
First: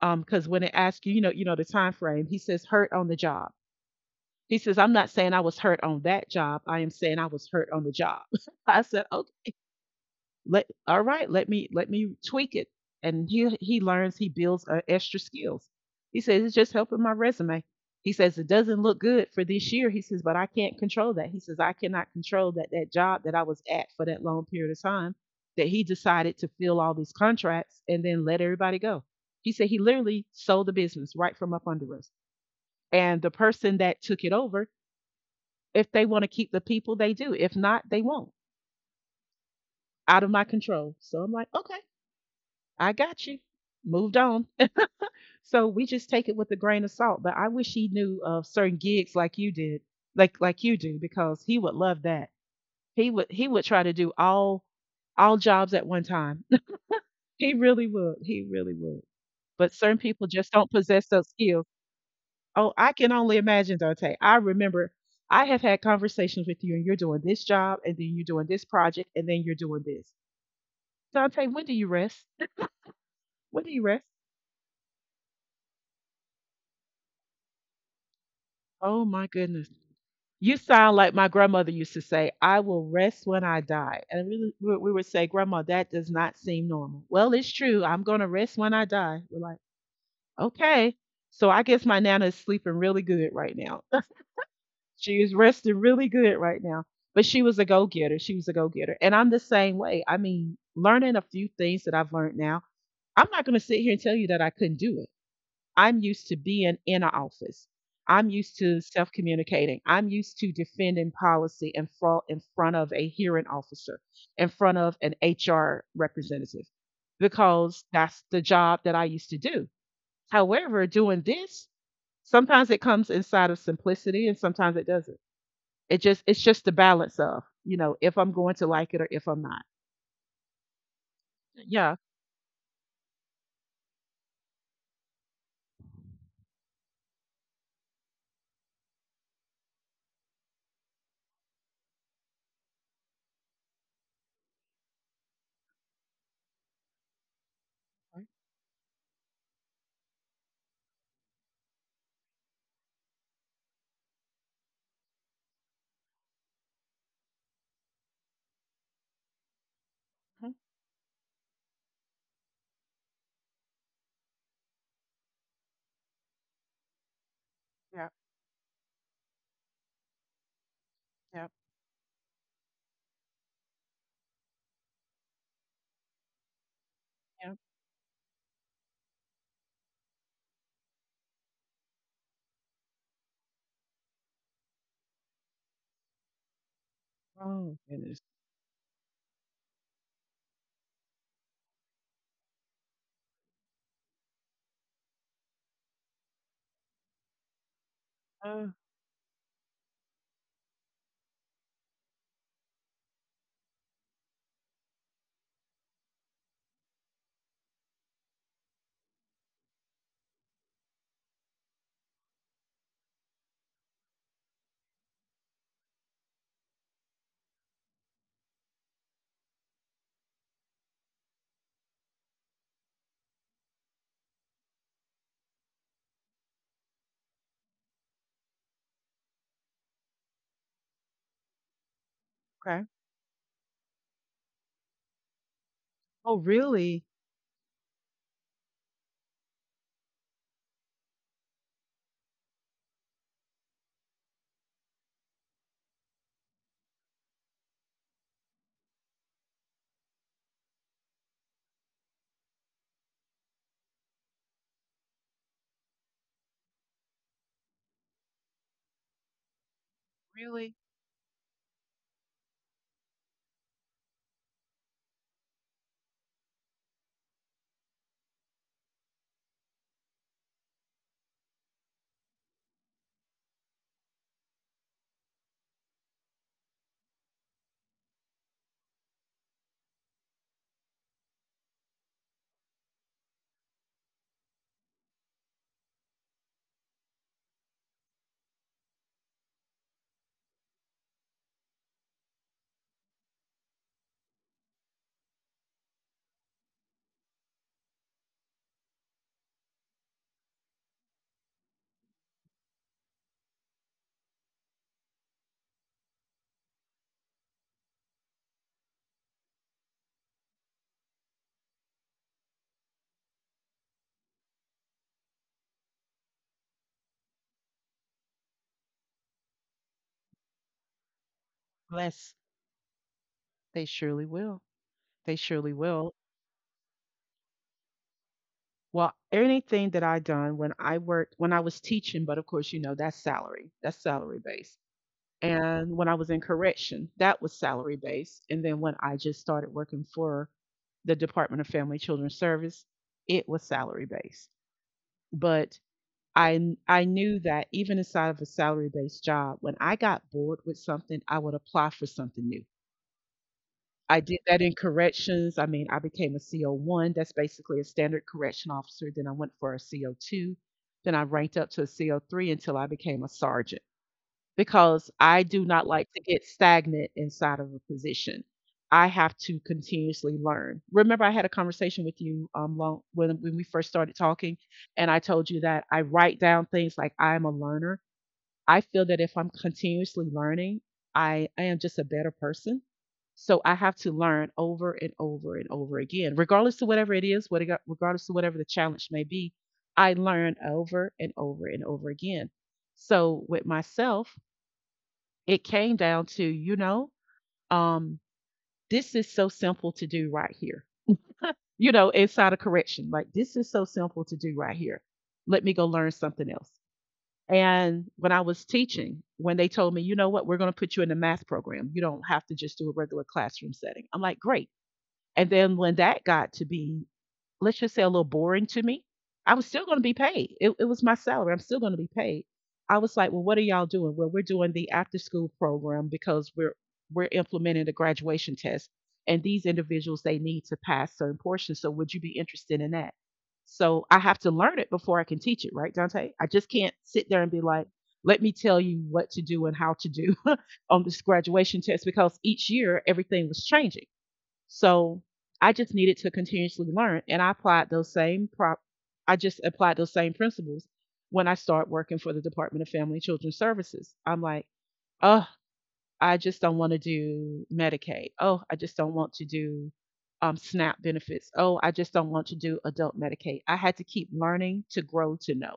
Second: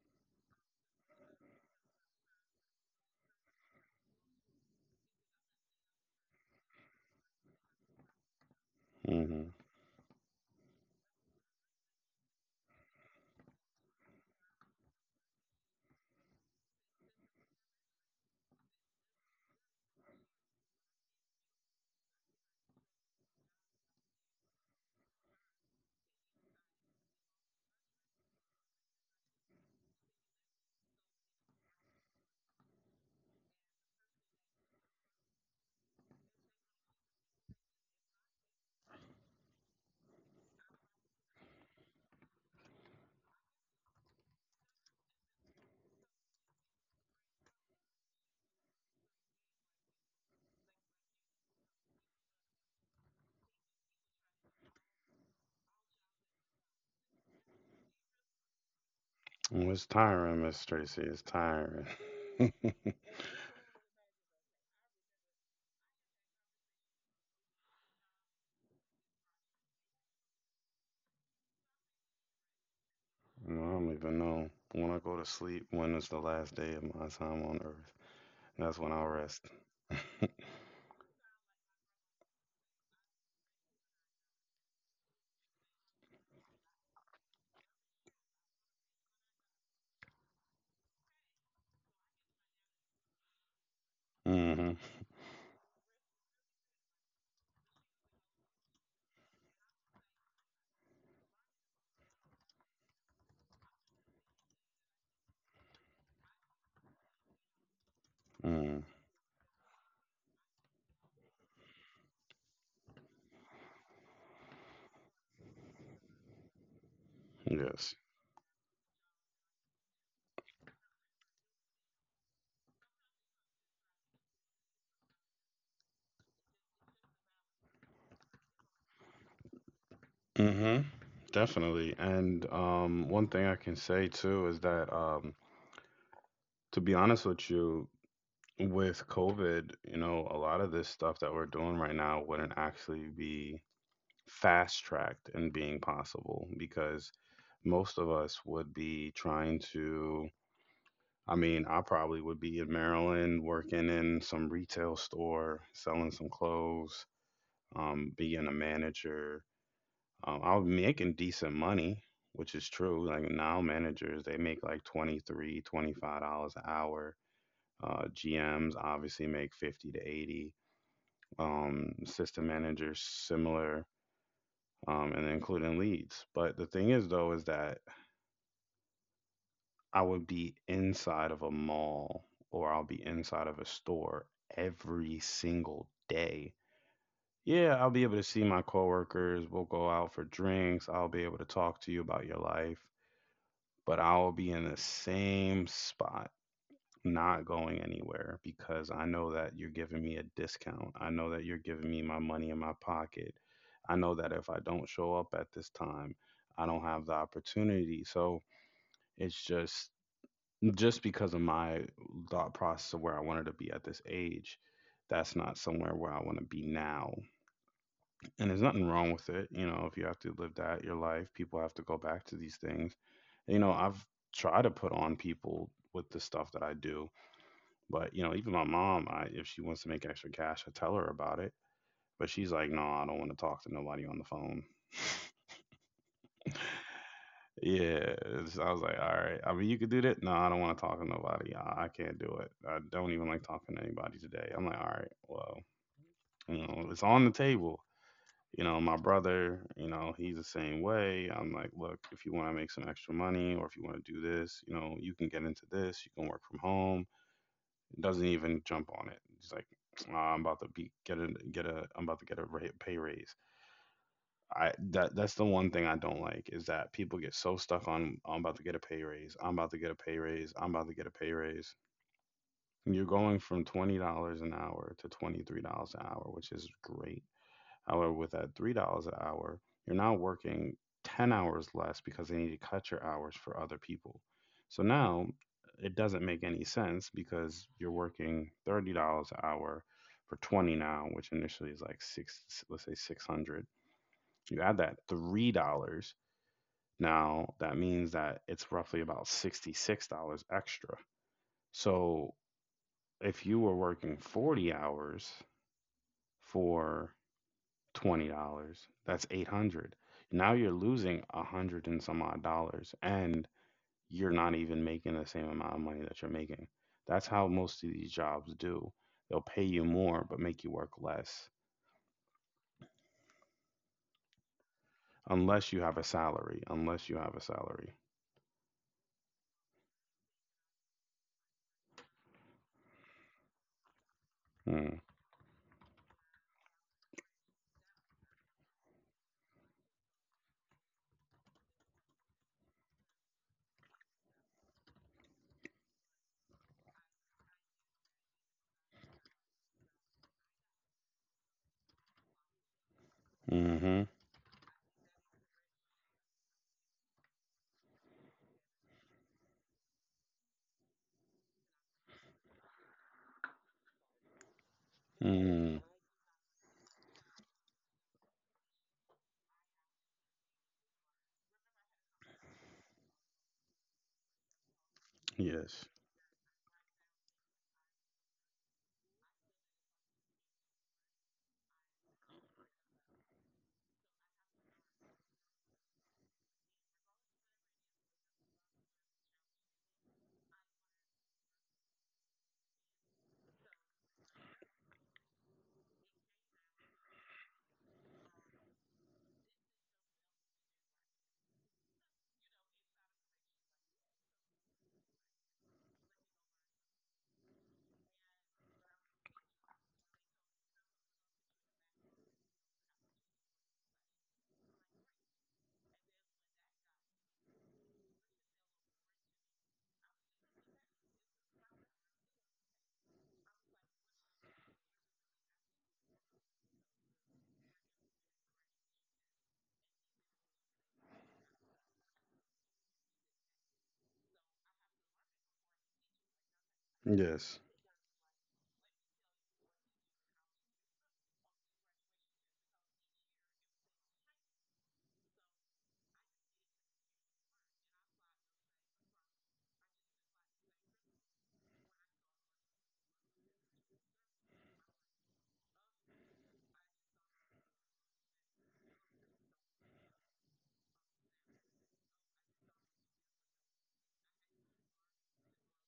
Speaker 2: because when it asks you, you know, the time frame, he says, hurt on the job. He says, I'm not saying I was hurt on that job. I am saying I was hurt on the job. <laughs> I said,
Speaker 1: Mhm.
Speaker 2: let all right, let me tweak it. And he learns, he builds extra skills. He says it's just helping my resume. He says it doesn't look good for this year. He says, but I can't control that. He says, I cannot control that, that job that I was at for that long period of time, that he decided to fill all these contracts and then let everybody go. He said he literally sold the business right from up under us, and the person that took it over, if they want to keep the people they do, if not they won't. Out of my control, so I'm like, okay, I got you. Moved on. So we just take it with a grain of salt. But I wish he knew of certain gigs like you did, like you do, because he would love that. He would try to do all jobs at one time. <laughs> He really would. He really would.
Speaker 1: Well,
Speaker 2: But
Speaker 1: it's
Speaker 2: certain people
Speaker 1: tiring,
Speaker 2: just
Speaker 1: Miss
Speaker 2: don't
Speaker 1: Tracy.
Speaker 2: possess
Speaker 1: It's
Speaker 2: those skills.
Speaker 1: tiring. <laughs>
Speaker 2: Oh, I can only imagine, Dante. I remember I have had conversations with you, and you're doing this job, and then you're doing this project, and then you're doing this. Dante, when do you rest?
Speaker 1: I
Speaker 2: When do you
Speaker 1: don't
Speaker 2: rest?
Speaker 1: even know. When I go to sleep, when is the last day of my time on earth? That's when I'll
Speaker 2: Oh my
Speaker 1: rest.
Speaker 2: goodness.
Speaker 1: <laughs>
Speaker 2: You sound like my grandmother used to say, I will rest when I die. And we would say, Grandma, that does not seem normal. Well, it's true. I'm going to rest when I die. We're like, okay. So I guess my Nana is sleeping really good right now. <laughs>
Speaker 1: Mm-hmm.
Speaker 2: She is resting really good right now. But she was a go getter. She was a go getter. And I'm the same way. I mean, learning a few things that I've learned now, I'm not going to sit here and tell you that I couldn't do it. I'm used to being in an office. I'm used
Speaker 1: Mm.
Speaker 2: to self communicating. I'm used to defending policy front in front of a hearing officer, in front of an HR representative, because
Speaker 1: Yes.
Speaker 2: that's the job that I used to do. However, doing this, sometimes it comes inside of simplicity and sometimes it doesn't. It's just the balance of, you know, if I'm going to like it or if I'm not.
Speaker 1: Mm-hmm. Definitely.
Speaker 2: Yeah.
Speaker 1: And one thing I can say too is that, to be honest with you, with COVID, you know, a lot of this stuff that we're doing right now wouldn't actually be fast tracked and being possible because most of
Speaker 2: Mhm,
Speaker 1: us would be trying to, I mean, I probably would be in Maryland working in some retail store, selling some clothes, being a manager.
Speaker 2: mhm.
Speaker 1: I was making decent money, which is true. Like now, managers, they make like 23, $25 an hour.
Speaker 2: Yep,
Speaker 1: GMs obviously make 50 to 80.
Speaker 2: yep,
Speaker 1: System managers, similar, and including leads. But the thing is, though, is
Speaker 2: yep.
Speaker 1: that I would be inside of a mall or I'll be inside of a store every single day. Yeah,
Speaker 2: Oh,
Speaker 1: I'll be able to
Speaker 2: goodness.
Speaker 1: see my coworkers. We'll go out for drinks. I'll be able to talk to you about your life, but I'll be in the same spot, not going anywhere
Speaker 2: Oh,
Speaker 1: because I know that you're giving me a discount. I know that you're giving me my money in my pocket. I know that if I don't show up at this time, I don't have the opportunity. So it's just because of my thought process of where I wanted to be at this age, that's not somewhere where I want to be now. And there's nothing wrong with it. You know, if you have to live that, your life, people have to go back to these things. You know, I've tried to put on people with the stuff that I do, but, you know, even my mom, I, if she wants to make extra cash, I tell her about it. But she's like, "No,
Speaker 2: okay.
Speaker 1: I don't want to talk to nobody on the phone."
Speaker 2: Oh, really?
Speaker 1: Yeah, I was like, "All right. I mean, you could do that." "No, I don't want to talk to nobody. I can't do it. I don't even like talking to anybody today." I'm like, "All right, well, you know, it's on the table." You know, my brother, you know, he's the same way. I'm like, "Look, if you want to make some extra money or if you want to do this, you know, you can get into this. You can work from home." Doesn't even jump on it. He's like, "Ah, I'm about to
Speaker 2: Really?
Speaker 1: be get a I'm about to get a ra- pay raise." I that that's the one thing I don't like, is that people get so stuck on "I'm about to get a pay raise. I'm about to get a pay raise. I'm about to get a pay raise." And you're going from $20 an hour to $23 an hour, which is great. However, with that $3 an hour, you're now working 10 hours less because they need to cut your hours for other people. So now it doesn't make any sense because you're working $30 an hour for 20 now, which initially is like six let's say 600, you add that $3, now that means that it's roughly about $66 extra. So if you were working 40 hours for $20, that's 800. Now you're losing a 100 and some odd dollars, and you're not even making the same amount of money that you're making. That's how most of these jobs do. They'll pay you more but make you work less,
Speaker 2: Bless. They surely will. They
Speaker 1: unless you
Speaker 2: surely
Speaker 1: have a
Speaker 2: will.
Speaker 1: salary, unless you have a salary.
Speaker 2: Well, anything that I done when I worked, when I was teaching, but of course, you know, that's salary. That's salary based.
Speaker 1: Mm.
Speaker 2: And when I was in correction, that was salary based. And then when I just started working for the Department of Family Children's Service, it was salary based. But I I knew that even inside of a salary based job, when I got bored with something, I would apply for something new.
Speaker 1: Mhm.
Speaker 2: I did that in corrections. I mean, I became a CO1. That's basically a standard correction officer. Then I went for a CO2. Then I ranked up to a CO3 until I became a sergeant, because I do
Speaker 1: Mm.
Speaker 2: not like to get stagnant inside of a position. I have to continuously learn. Remember, I had a conversation with you long, when we first started talking, and I told you
Speaker 1: Yes.
Speaker 2: that I write down things, like I'm a learner. I feel that if I'm continuously learning, I am just a better person. So I have to learn over and over and over again, regardless of whatever it is, what regardless of whatever the challenge may be. I learn over and over and over again. So with myself, it came down to, you know, um, this is so simple to do right here. You know, inside of correction, like this is so simple to do right here. Let me go learn something else. And when I was teaching, when they told me, you know what, we're going to put you in a math program. You don't have to just do a regular classroom setting. I'm like, great. And then when that got to be, let's just say, a little boring to me, I was still going to be paid. It was my salary. I'm still going to be paid. I was like, well, what are y'all doing? Well, we're doing the after school program because we're implementing the graduation test, and these individuals they need to pass certain portions. So, would you be interested in that? So, I have to learn it before I can teach it, right, Dante? I just can't sit there
Speaker 1: Yes.
Speaker 2: and be like, let me tell you what to do and how to do <laughs> on this graduation test because each year everything was changing. So I just needed to continuously learn, and I applied those same prop. I just applied those same principles when I start working for the Department of Family and Children's Services. I'm like, oh, I just don't want to do Medicaid. Oh, I just don't want to do SNAP benefits. Oh, I just don't want to do adult Medicaid. I had to keep learning to grow to know,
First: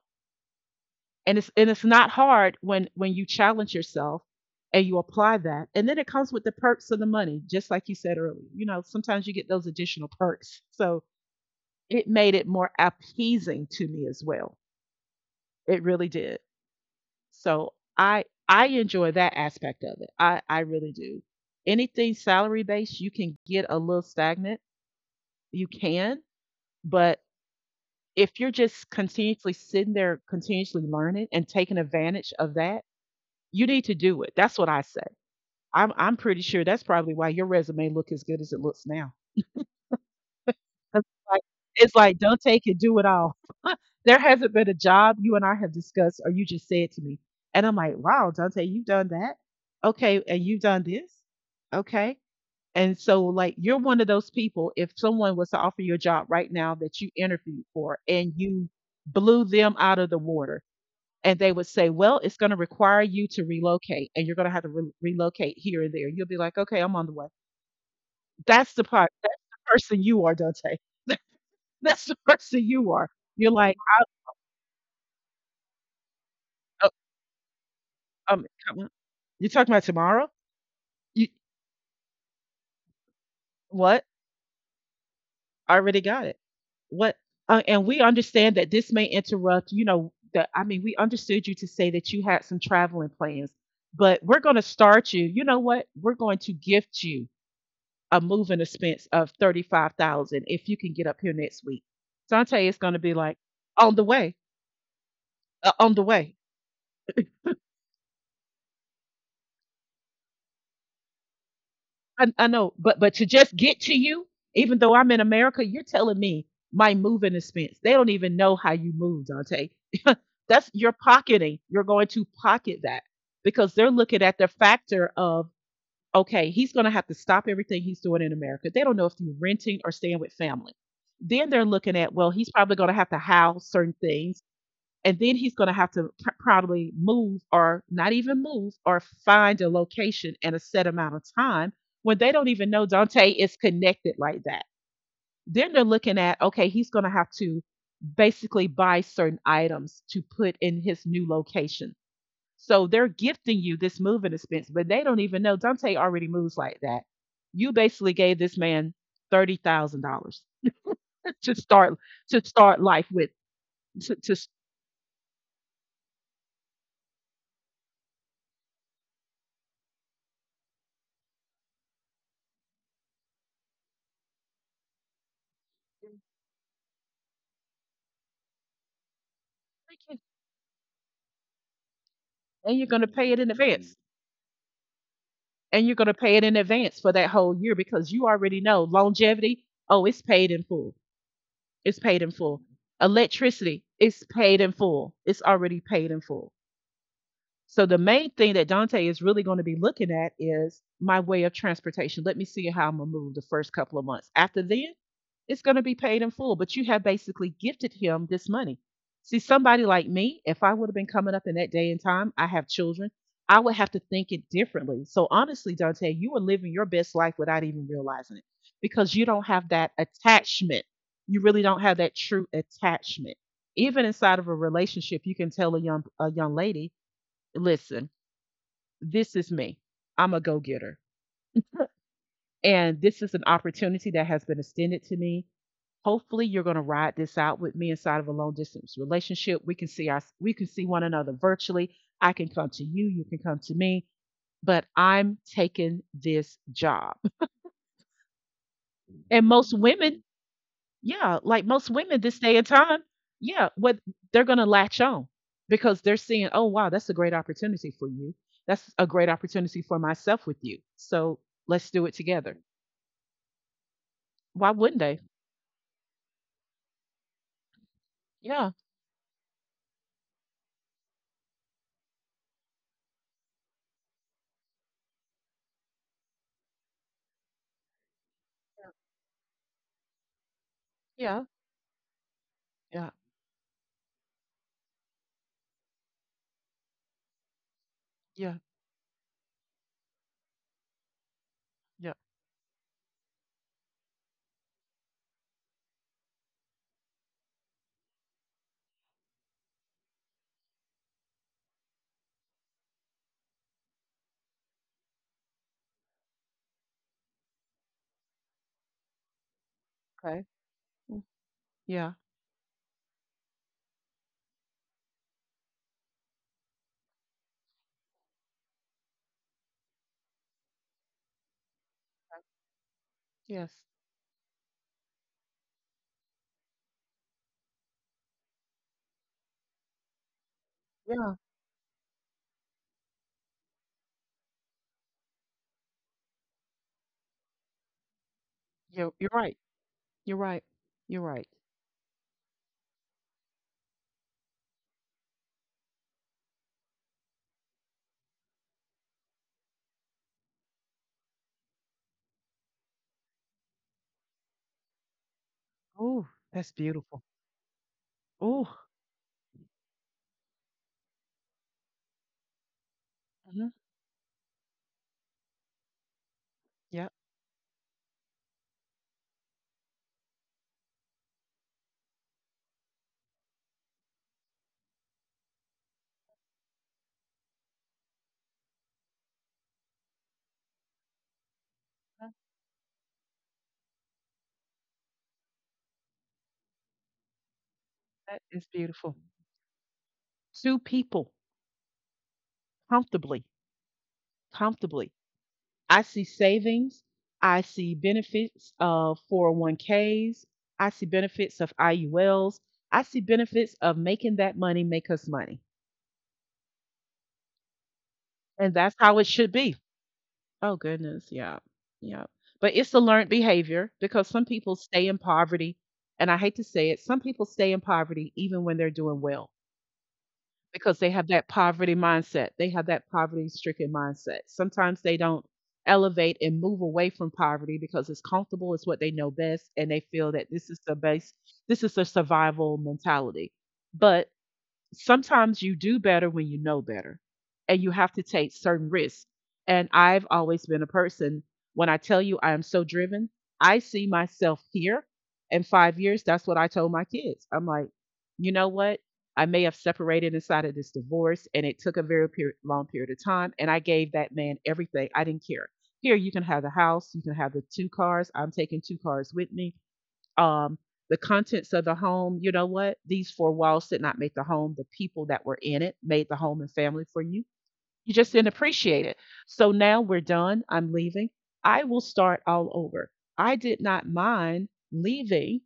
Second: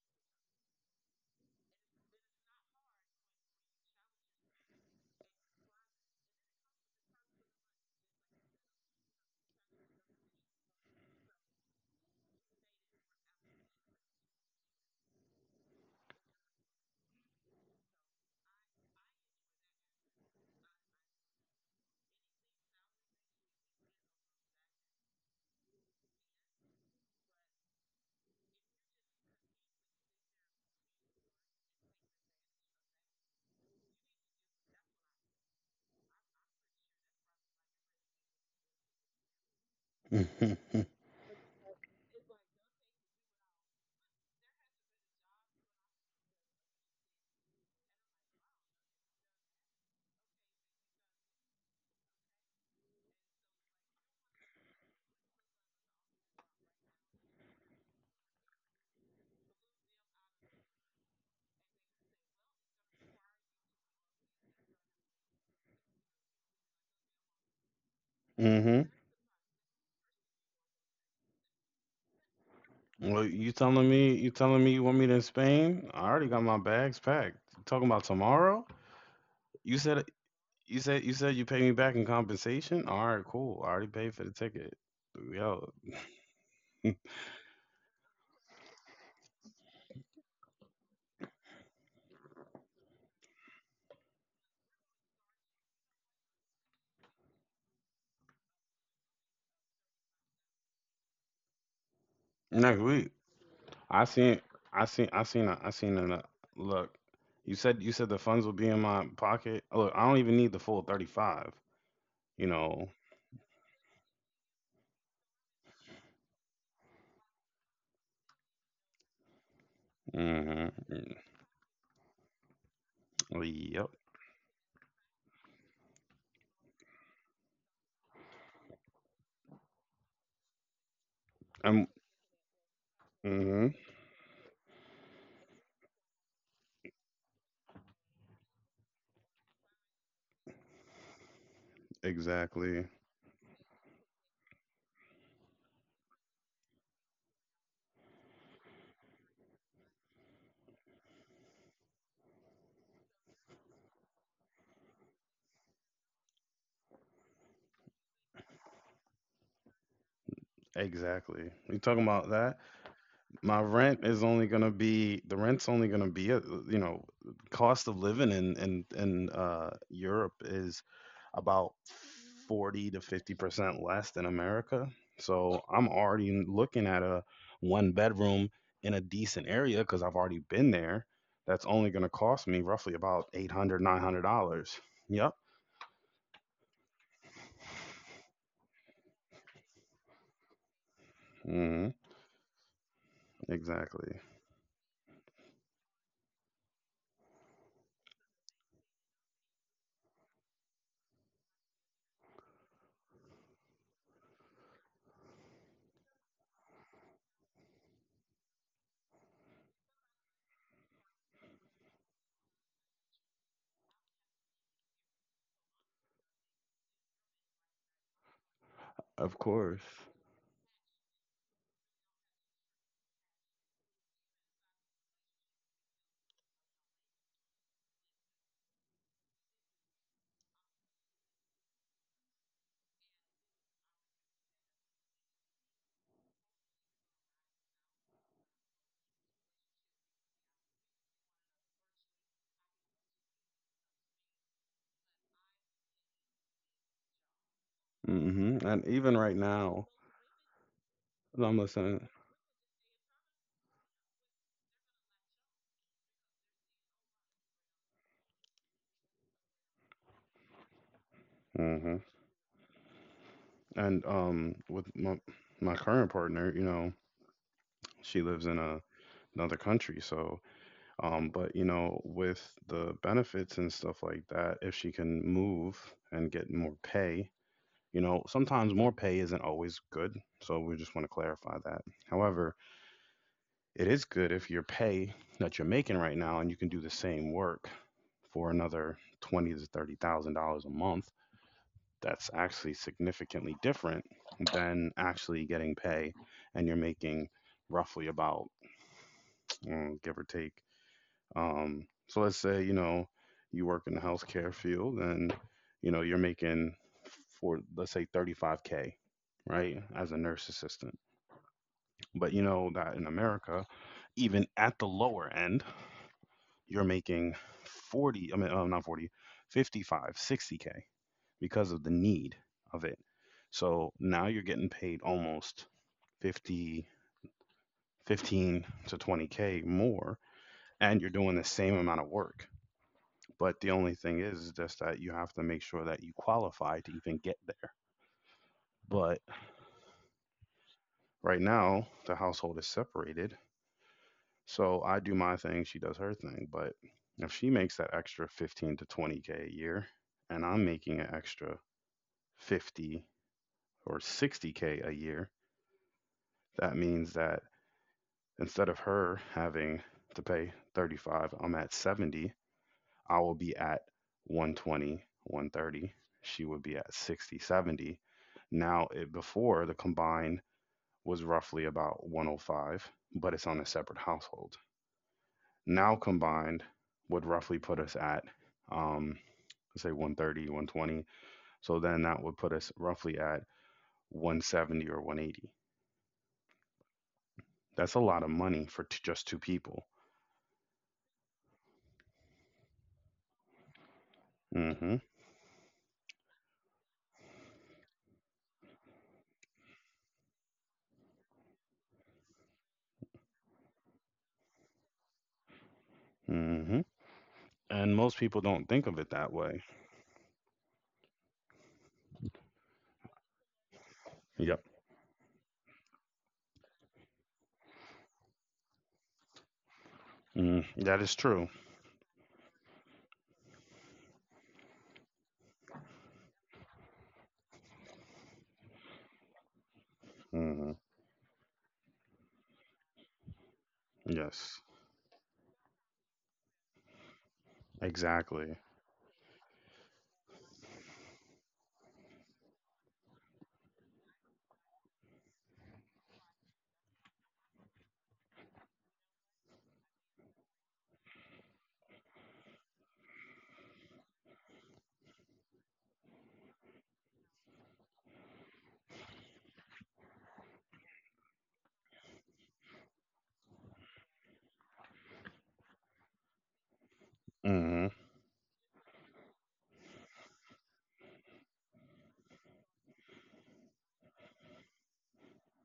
Speaker 2: and it's not hard when you challenge yourself and you apply that. And then it comes with the perks of the money, just like you said earlier. You know, sometimes you get those additional perks, so it made it more appeasing to me as well. It really did. So I enjoy that aspect of it. I really do. Anything salary based, you can get a little stagnant. You can. But if you're just continuously sitting there, continuously learning and taking advantage of that, you need to do it. That's what I say. I'm pretty sure that's probably why your resume look as good as it looks now.
Speaker 1: <laughs>
Speaker 2: 'Cause it's like "Don't take it, do it all." <laughs> There hasn't been a job you and I have discussed or you just said to me, and I'm like, "Wow, Dante, you've done that? Okay, and you've done this? Okay." And so, like, you're one of those people, if someone was to offer you a job right now that you interviewed for and you blew them out of the water, and they would say, "Well, it's gonna require you to relocate, and you're gonna have to re relocate here and there." You'll be like, "Okay, I'm on the way." That's the
Speaker 1: Mm-hmm.
Speaker 2: part. That's the person you are, Dante. <laughs> That's the person you are.
Speaker 1: Well,
Speaker 2: You're
Speaker 1: you
Speaker 2: like,
Speaker 1: telling me you telling me you want me to in Spain? I already got my
Speaker 2: I, uh,
Speaker 1: bags packed. You talking about tomorrow?
Speaker 2: come on. You're talking about
Speaker 1: You said
Speaker 2: tomorrow?
Speaker 1: you said you
Speaker 2: You
Speaker 1: said you pay me back in compensation? All right, cool. I already
Speaker 2: what?
Speaker 1: paid for the ticket. We
Speaker 2: I
Speaker 1: out
Speaker 2: already got it.
Speaker 1: <laughs>
Speaker 2: What? And we understand that this may interrupt. You know, we understood you to say that you had some traveling plans, but we're going to start you. You know what? We're going to gift you a moving expense of 35,000 if you can get up here next week. Dante is
Speaker 1: next
Speaker 2: going to be
Speaker 1: week.
Speaker 2: like, on the
Speaker 1: I
Speaker 2: way,
Speaker 1: seen I seen I
Speaker 2: on the
Speaker 1: seen a
Speaker 2: way.
Speaker 1: look. You said the funds will be in my pocket. Look, I don't even need the full 35.
Speaker 2: I
Speaker 1: You
Speaker 2: know,
Speaker 1: know.
Speaker 2: but to just get to you, even though I'm in America, you're telling me my moving expense. They don't even know how you move, Dante. <laughs> That's
Speaker 1: Mm-hmm.
Speaker 2: You're going to pocket that because they're
Speaker 1: Yep.
Speaker 2: looking at the factor of, okay, he's going to have to stop everything he's doing in America. They don't know if you're renting or staying with family. Then they're looking
Speaker 1: I'm.
Speaker 2: at, well, he's probably going to have to house
Speaker 1: Mm-hmm.
Speaker 2: certain things, and then he's going to have to probably move or not even move or find a location in a set amount of time when they don't even know
Speaker 1: Exactly.
Speaker 2: Dante is connected like that. Then they're looking at, okay, he's going to have to basically buy certain items to put in his new location. So they're gifting you this moving expense, but they don't even know Dante already moves like that. You basically gave this man $30,000 to
Speaker 1: Exactly. You
Speaker 2: start
Speaker 1: talking about
Speaker 2: to
Speaker 1: that?
Speaker 2: start life with
Speaker 1: My rent is
Speaker 2: to
Speaker 1: only gonna be The rent's only gonna be a, you know, cost of living in Europe is about 40 to 50% less than America. So I'm already looking at a one bedroom in a decent area because I've already been there. That's only gonna cost me
Speaker 2: and you're
Speaker 1: roughly
Speaker 2: going to
Speaker 1: about
Speaker 2: pay it in
Speaker 1: 800
Speaker 2: advance.
Speaker 1: 900 dollars. Yep.
Speaker 2: And you're going to pay it in advance for that whole year because you already know longevity. Oh, it's paid in full.
Speaker 1: Hmm.
Speaker 2: It's paid in full. Electricity, it's
Speaker 1: Exactly.
Speaker 2: paid in full. It's already paid in full. So the main thing that Dante is really going to be looking at is my way of transportation. Let me see how I'm gonna move the first couple of months. After then, it's gonna be paid in full. But you have basically gifted him this money. See, somebody like me, if I would have been coming up in that day and time, I have children, I would have to think it differently. So honestly, Dante, you are living your best life without even realizing it because you
Speaker 1: Of
Speaker 2: don't have
Speaker 1: course.
Speaker 2: that attachment. You really don't have that true attachment. Even inside of a relationship, you can tell a young lady, listen, this is me. I'm a go getter. And this is an opportunity that has been extended to me. Hopefully you're going to ride this out with me inside of a long distance relationship. We can see one another virtually. I can come to you, you can come to me, but I'm taking this job.
Speaker 1: Hmm. And even right
Speaker 2: And most
Speaker 1: now,
Speaker 2: women. Yeah,
Speaker 1: I'm
Speaker 2: like most
Speaker 1: listening.
Speaker 2: women this day and time, yeah, what they're gonna latch on because they're seeing, oh wow, that's a great opportunity for you. That's a great opportunity for myself with you. So let's do it together.
Speaker 1: And
Speaker 2: Why
Speaker 1: with
Speaker 2: wouldn't they?
Speaker 1: my my current partner, she lives in
Speaker 2: Yeah,
Speaker 1: another country, so but with the benefits and stuff like that, if she can move and get more pay. Sometimes more pay isn't always good, so we just want to
Speaker 2: yeah,
Speaker 1: clarify that. However,
Speaker 2: yeah,
Speaker 1: it is good if your pay that you're making right now, and you can do the same work
Speaker 2: yeah,
Speaker 1: for another 20 to 30 thousand dollars a month.
Speaker 2: yeah.
Speaker 1: That's actually significantly different than actually getting pay, and you're making roughly about, give or take. So let's say you work in the healthcare field. And you're making, for let's say, 35K, right, as a
Speaker 2: Okay.
Speaker 1: nurse assistant.
Speaker 2: Mm, yeah.
Speaker 1: But you know that in America, even at the lower end, you're making 40, I mean, not 40, 55, 60K, because of the need of it.
Speaker 2: Yes.
Speaker 1: So now you're getting paid almost 50, 15 to 20K more, and you're
Speaker 2: Yeah.
Speaker 1: doing the same amount of work. But the only thing is just that you have to make sure that you qualify to even get there.
Speaker 2: Yeah.
Speaker 1: But
Speaker 2: You're right. You're right. You're
Speaker 1: right
Speaker 2: right.
Speaker 1: now, the household is separated. So I do my thing, she does her thing. But if she makes that extra 15 to 20K a year, and I'm making an extra 50 or 60K a year,
Speaker 2: Oh, that's
Speaker 1: that means
Speaker 2: beautiful.
Speaker 1: that instead of
Speaker 2: Oh.
Speaker 1: her having to pay 35, I'm at 70. I will be
Speaker 2: Hmm.
Speaker 1: at 120, 130. She would be at
Speaker 2: Yeah.
Speaker 1: 60, 70. Now, before the combined was roughly about 105, but it's on a separate household. Now combined would roughly put us at um, let's say 130, 120. So then that
Speaker 2: That
Speaker 1: would put us roughly at 170 or 180. That's a lot of
Speaker 2: that is
Speaker 1: money for
Speaker 2: beautiful.
Speaker 1: just two people.
Speaker 2: Two people, comfortably,
Speaker 1: Hmm.
Speaker 2: comfortably. I see savings. I see benefits of 401ks. I see benefits of IULs. I see benefits of making that money make us money.
Speaker 1: Hmm. And most people don't
Speaker 2: And
Speaker 1: think
Speaker 2: that's
Speaker 1: of it
Speaker 2: how it
Speaker 1: that
Speaker 2: should
Speaker 1: way.
Speaker 2: be. Oh, goodness. Yeah. Yeah. But it's a learned behavior because some
Speaker 1: Yep.
Speaker 2: people stay in poverty. And I hate to say it, some people stay in poverty even when they're doing well.
Speaker 1: Mm,
Speaker 2: Because
Speaker 1: that
Speaker 2: they
Speaker 1: is
Speaker 2: have that
Speaker 1: true.
Speaker 2: poverty mindset. They have that poverty-stricken mindset. Sometimes they don't elevate and move away from poverty because it's comfortable, it's what they know best, and they feel that this
Speaker 1: Hmm.
Speaker 2: is the base, this is their survival mentality. But
Speaker 1: Yes.
Speaker 2: sometimes you do better when you know better and you have to take
Speaker 1: Exactly.
Speaker 2: certain risks. And I've always been a person, when I tell you I am so driven, I see myself here in 5 years. That's what I told my kids. I'm like, you know what? I may have separated inside of this divorce and it took a very long period of time. And I gave that man everything. I didn't care. Here, you can have the house, you can have the two cars. I'm taking two cars with me, um, the contents of the home. You know what? These four walls did not make the home. The people that were in it made the home and family for you.
Speaker 1: Hmm.
Speaker 2: You just didn't appreciate it. So now we're done. I'm leaving. I will start all over. I did not mind leaving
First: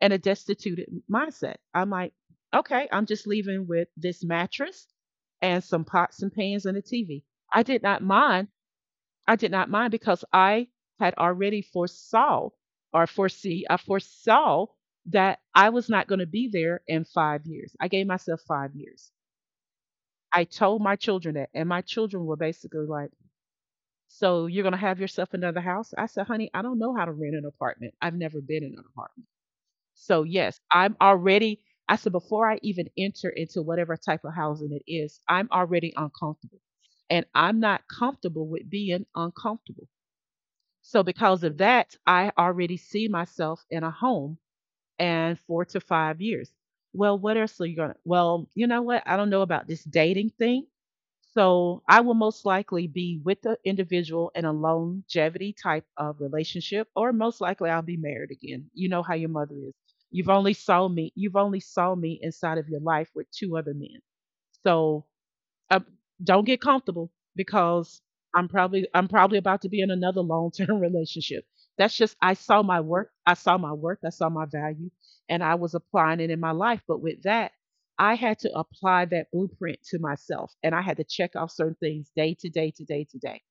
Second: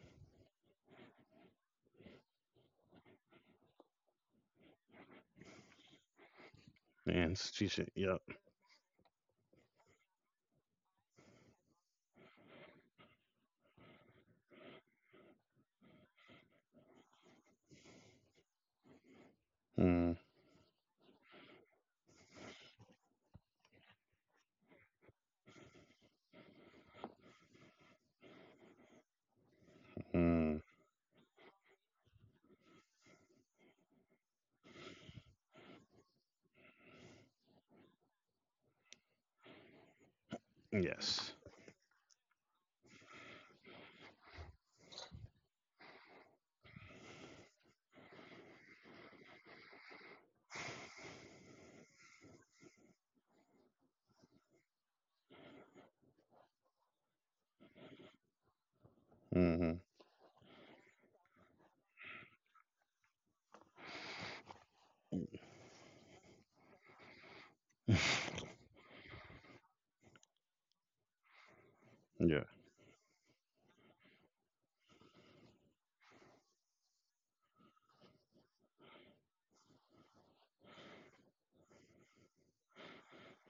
Speaker 2: in a destitute mindset. I'm like, okay, I'm just leaving with this mattress and some pots and pans and a TV.
Speaker 1: And
Speaker 2: I
Speaker 1: she
Speaker 2: did
Speaker 1: should.
Speaker 2: not
Speaker 1: Yep.
Speaker 2: mind I did not mind because I had already I foresaw that I was not going to be there in 5 years. I gave myself 5 years. I told my children that, and my children were basically like, so you're going to have yourself another house? I said, honey, I don't know how to rent an apartment. I've never been in an apartment. So,
Speaker 1: Mm-hmm.
Speaker 2: yes, I'm already, I said, before I even enter into whatever type of housing it is, I'm already uncomfortable. And I'm not comfortable with being uncomfortable. So,
Speaker 1: Yes.
Speaker 2: because of that, I already see myself in a home and 4 to 5 years. Well, what else are you going to? Well, you know what? I don't know about this dating thing. So, I will most likely be with the individual in a longevity type of relationship, or most likely I'll be married again. You know how your mother is.
Speaker 1: Hmm.
Speaker 2: You've only saw me inside of your life with two other men. So uh, don't get comfortable because
Speaker 1: <laughs>
Speaker 2: I'm probably about to be in another long term <laughs> relationship. That's just
Speaker 1: Yeah.
Speaker 2: I saw my work, I saw my value, and I was applying it in my life. But with that, I had to apply that blueprint to myself, and I had to check off certain things day to day to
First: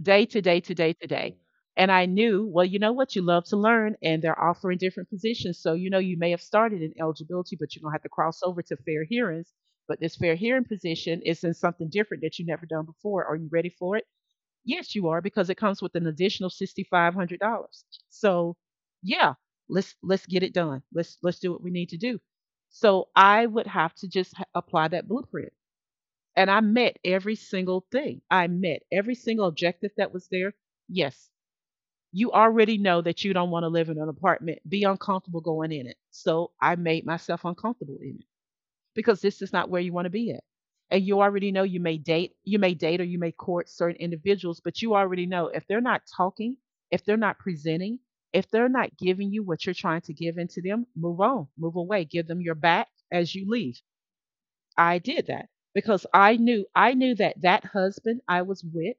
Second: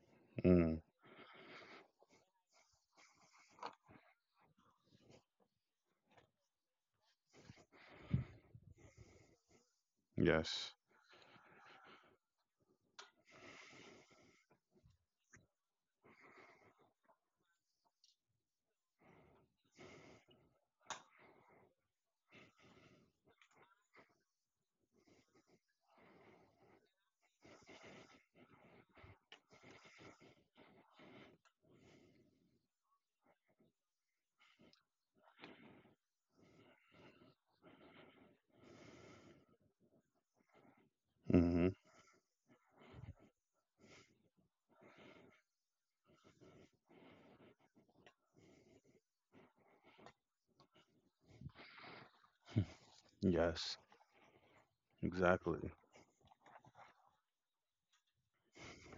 Speaker 2: day to day to
Speaker 1: Mm.
Speaker 2: day to day. And I knew, well, you know what? You love to learn, and they're offering different positions. So, you know, you may have started in eligibility, but you're going to have to cross over to fair hearings. But this fair hearing
Speaker 1: Yes.
Speaker 2: position is in something different that you've never done before. Are you ready for it? Yes, you are, because it comes with an additional $6,500. So, yeah, let's get it done. Let's do what we need to do. So I would have to just apply that blueprint. And I met every single thing. I met every single objective that was there. Yes, you already know that you don't want to live in an apartment, be uncomfortable going in it. So I made myself uncomfortable in it because this is not where you want to be at. And you already know
Speaker 1: Hmm.
Speaker 2: you may date or you may court certain individuals, but you already know if they're not talking, if they're not presenting, if they're not giving you what you're trying to give into them, move on, move away, give them your back as you
Speaker 1: Yes.
Speaker 2: leave. I did that
Speaker 1: Exactly.
Speaker 2: because I knew that that husband I was with,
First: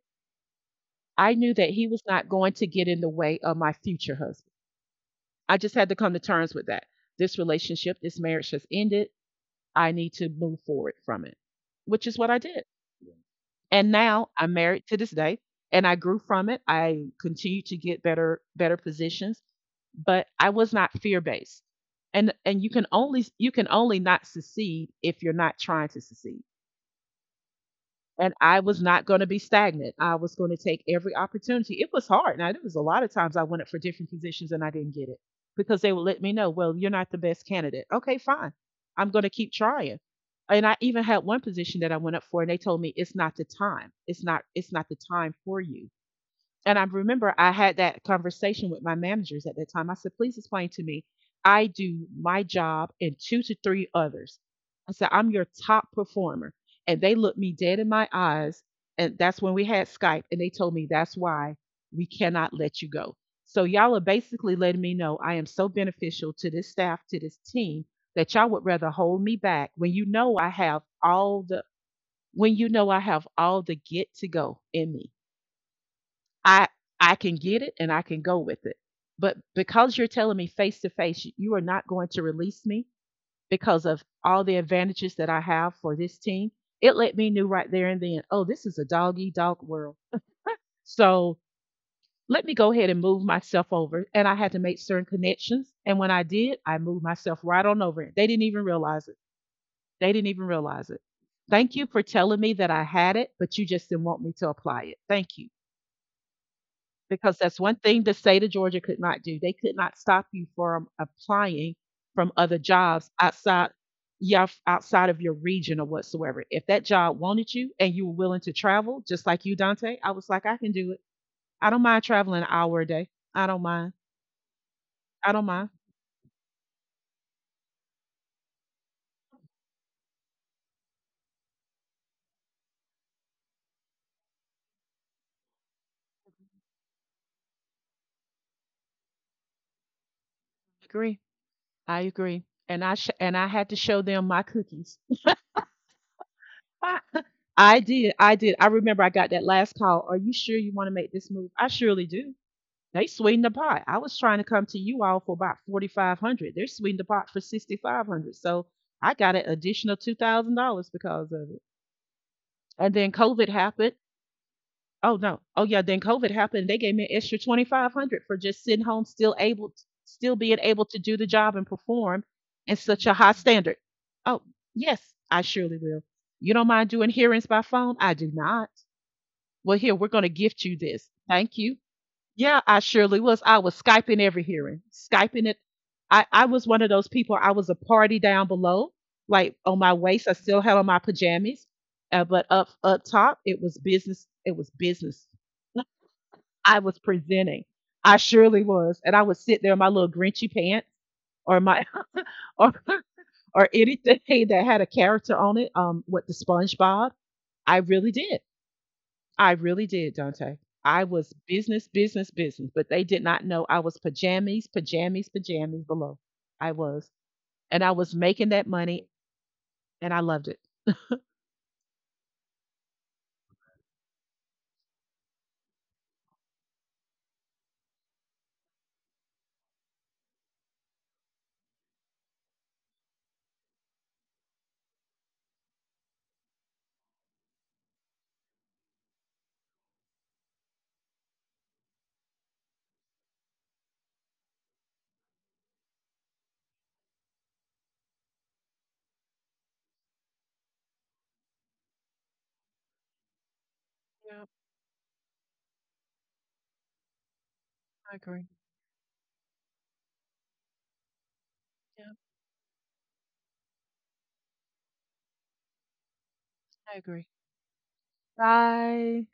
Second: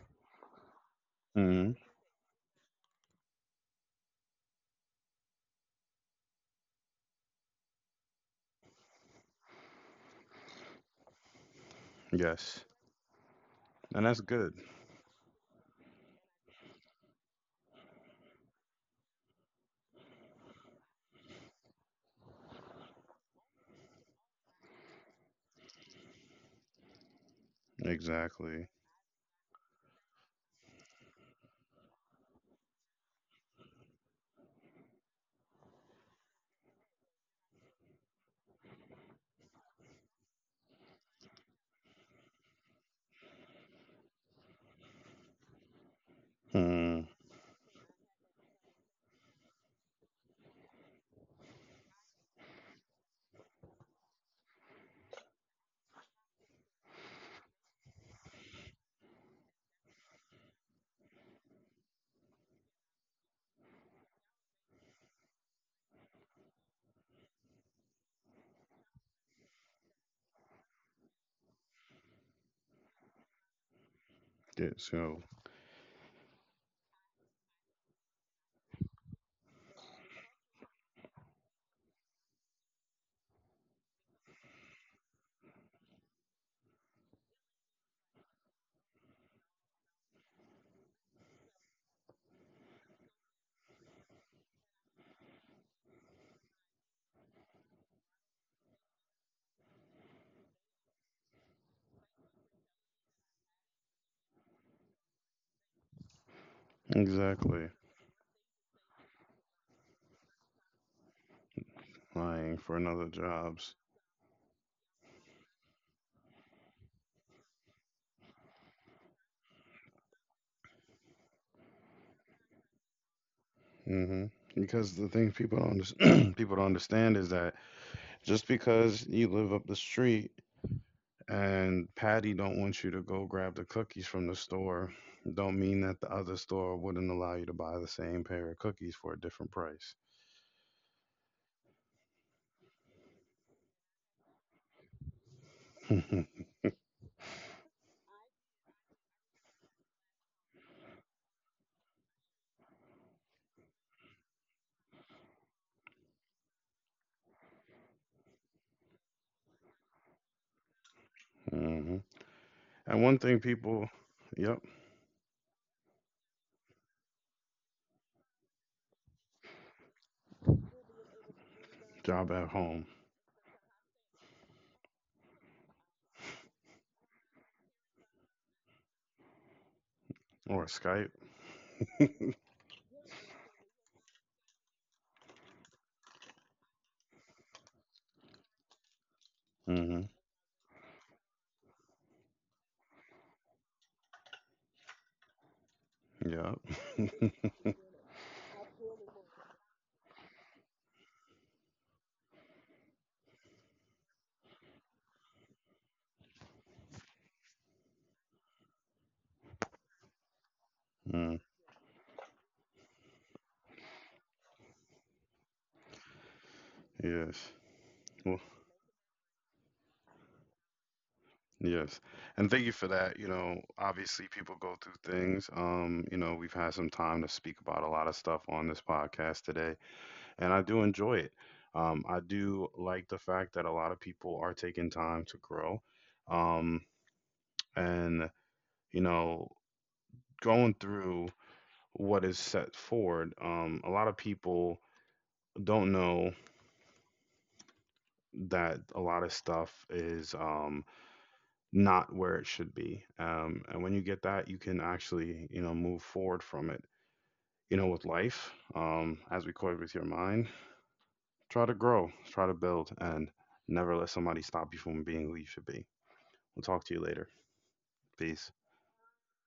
Speaker 2: I knew that
Speaker 1: Hmm.
Speaker 2: he was not going to get in the way of my future husband. I just had to come to terms with that. This relationship, this marriage has ended. I need to move forward from it, which is what I
Speaker 1: Yes.
Speaker 2: did. And
Speaker 1: And that's
Speaker 2: now
Speaker 1: good.
Speaker 2: I'm married to this day and I grew from it. I continue to get better positions, but I was not fear-based. And you can only not succeed if you're not trying to succeed. And I
Speaker 1: Exactly.
Speaker 2: was not going to be stagnant. I was going to take every opportunity. It was hard. Now, there was a lot of times I went up for different positions and I didn't get it because they would let me know, well, you're not the best candidate. Okay, fine. I'm going to keep trying. And I even had one position that I went up for and they told me it's not the time. It's not the time for you. And I
Speaker 1: Mm.
Speaker 2: remember I had that conversation with my managers at that time. I said, please explain to me. I do my job and two to three others. I said, I'm your top performer. And they looked me dead in my eyes. And that's when we had Skype. And they told me that's why we cannot let you go. So y'all are basically letting me know I am so beneficial to this staff, to this team, that y'all would rather hold me back when you know I have all the get to go
Speaker 1: Yeah,
Speaker 2: in me.
Speaker 1: so
Speaker 2: I I can get it and I can go with it. But because you're telling me face to face, you are not going to release me because of all the advantages that I have for this team. It let me know right there and then, oh, this is a dog eat dog world. So let me go ahead and move myself over. And I had to make certain connections. And when I did, I moved myself right on over. They didn't even realize it. They didn't even realize it. Thank you for telling me that I had it, but you just didn't want me to apply it. Thank you. Because that's
Speaker 1: exactly.
Speaker 2: one thing the state of Georgia could not do. They could not stop you from applying from
Speaker 1: Lying
Speaker 2: other
Speaker 1: for another
Speaker 2: jobs outside.
Speaker 1: jobs.
Speaker 2: Yeah, outside of your region or whatsoever. If that job wanted you and you were willing to travel, just like you, Dante, I was like, I can do it. I don't mind traveling an hour a day. I don't mind.
Speaker 1: Hmm. Because the thing
Speaker 2: I don't
Speaker 1: people don't
Speaker 2: mind.
Speaker 1: under- <clears throat> people don't understand is that, just because you live up the street, and Patty don't want you to go grab the cookies from the store, don't mean that the other store wouldn't allow you to buy the same pair of cookies for a different price.
Speaker 2: I agree. I agree. And I had to show them my cookies.
Speaker 1: <laughs> Hmm.
Speaker 2: <laughs> I did. I did. I remember I got that last call. Are you sure you want to make this move? I surely do. They sweetened the pot. I was trying to come to you all for about $4,500. They sweetened the pot for $6,500. So I got an additional $2,000 because of it.
Speaker 1: And
Speaker 2: And then
Speaker 1: one thing
Speaker 2: COVID
Speaker 1: people,
Speaker 2: happened.
Speaker 1: yep,
Speaker 2: Oh no. Oh yeah. Then COVID happened. They gave me an extra $2,500 for just sitting home, still able, still being able to do the job and perform
Speaker 1: job at
Speaker 2: in
Speaker 1: home
Speaker 2: such a high standard. Oh yes, I surely will. You don't mind doing hearings by phone? I do not. Well, here we're going to
Speaker 1: or
Speaker 2: gift you
Speaker 1: Skype.
Speaker 2: this. Thank you.
Speaker 1: <laughs>
Speaker 2: Yeah, I surely was. I was Skyping every hearing, Skyping it. I was one of those people. I was a party down below, like on my
Speaker 1: Hmm.
Speaker 2: waist. I still had on my pajamas, but up top, it was business. It was business.
Speaker 1: Yep.
Speaker 2: I was
Speaker 1: <laughs>
Speaker 2: presenting. I surely was, and I would sit there in my little grinchy pants or my <laughs> or or anything that had a character on it. With the SpongeBob, I really did. I really did, Dante. I
Speaker 1: Mm,
Speaker 2: was business, business, business, but they did not know I was pajamas, pajamas, pajamas below. I was.
Speaker 1: yes.
Speaker 2: And I was
Speaker 1: Well,
Speaker 2: making that money and I loved it.
Speaker 1: yes. And thank you for that. Obviously people go through things. We've had some time to speak about a lot of stuff on this podcast today, and I do enjoy it. I do like the fact that a lot of people are taking time to grow. Um, and, you know, going through what is set forward, a lot of people don't know that a lot of stuff is not where it should be. And when you get that,
Speaker 2: Yeah,
Speaker 1: you can actually, move forward from it. With
Speaker 2: I
Speaker 1: life,
Speaker 2: agree.
Speaker 1: as we call it, with your mind, try to grow, try to build, and never let somebody stop you from being who you should be. We'll talk to you
Speaker 2: I
Speaker 1: later.
Speaker 2: agree.
Speaker 1: Peace.
Speaker 2: Bye.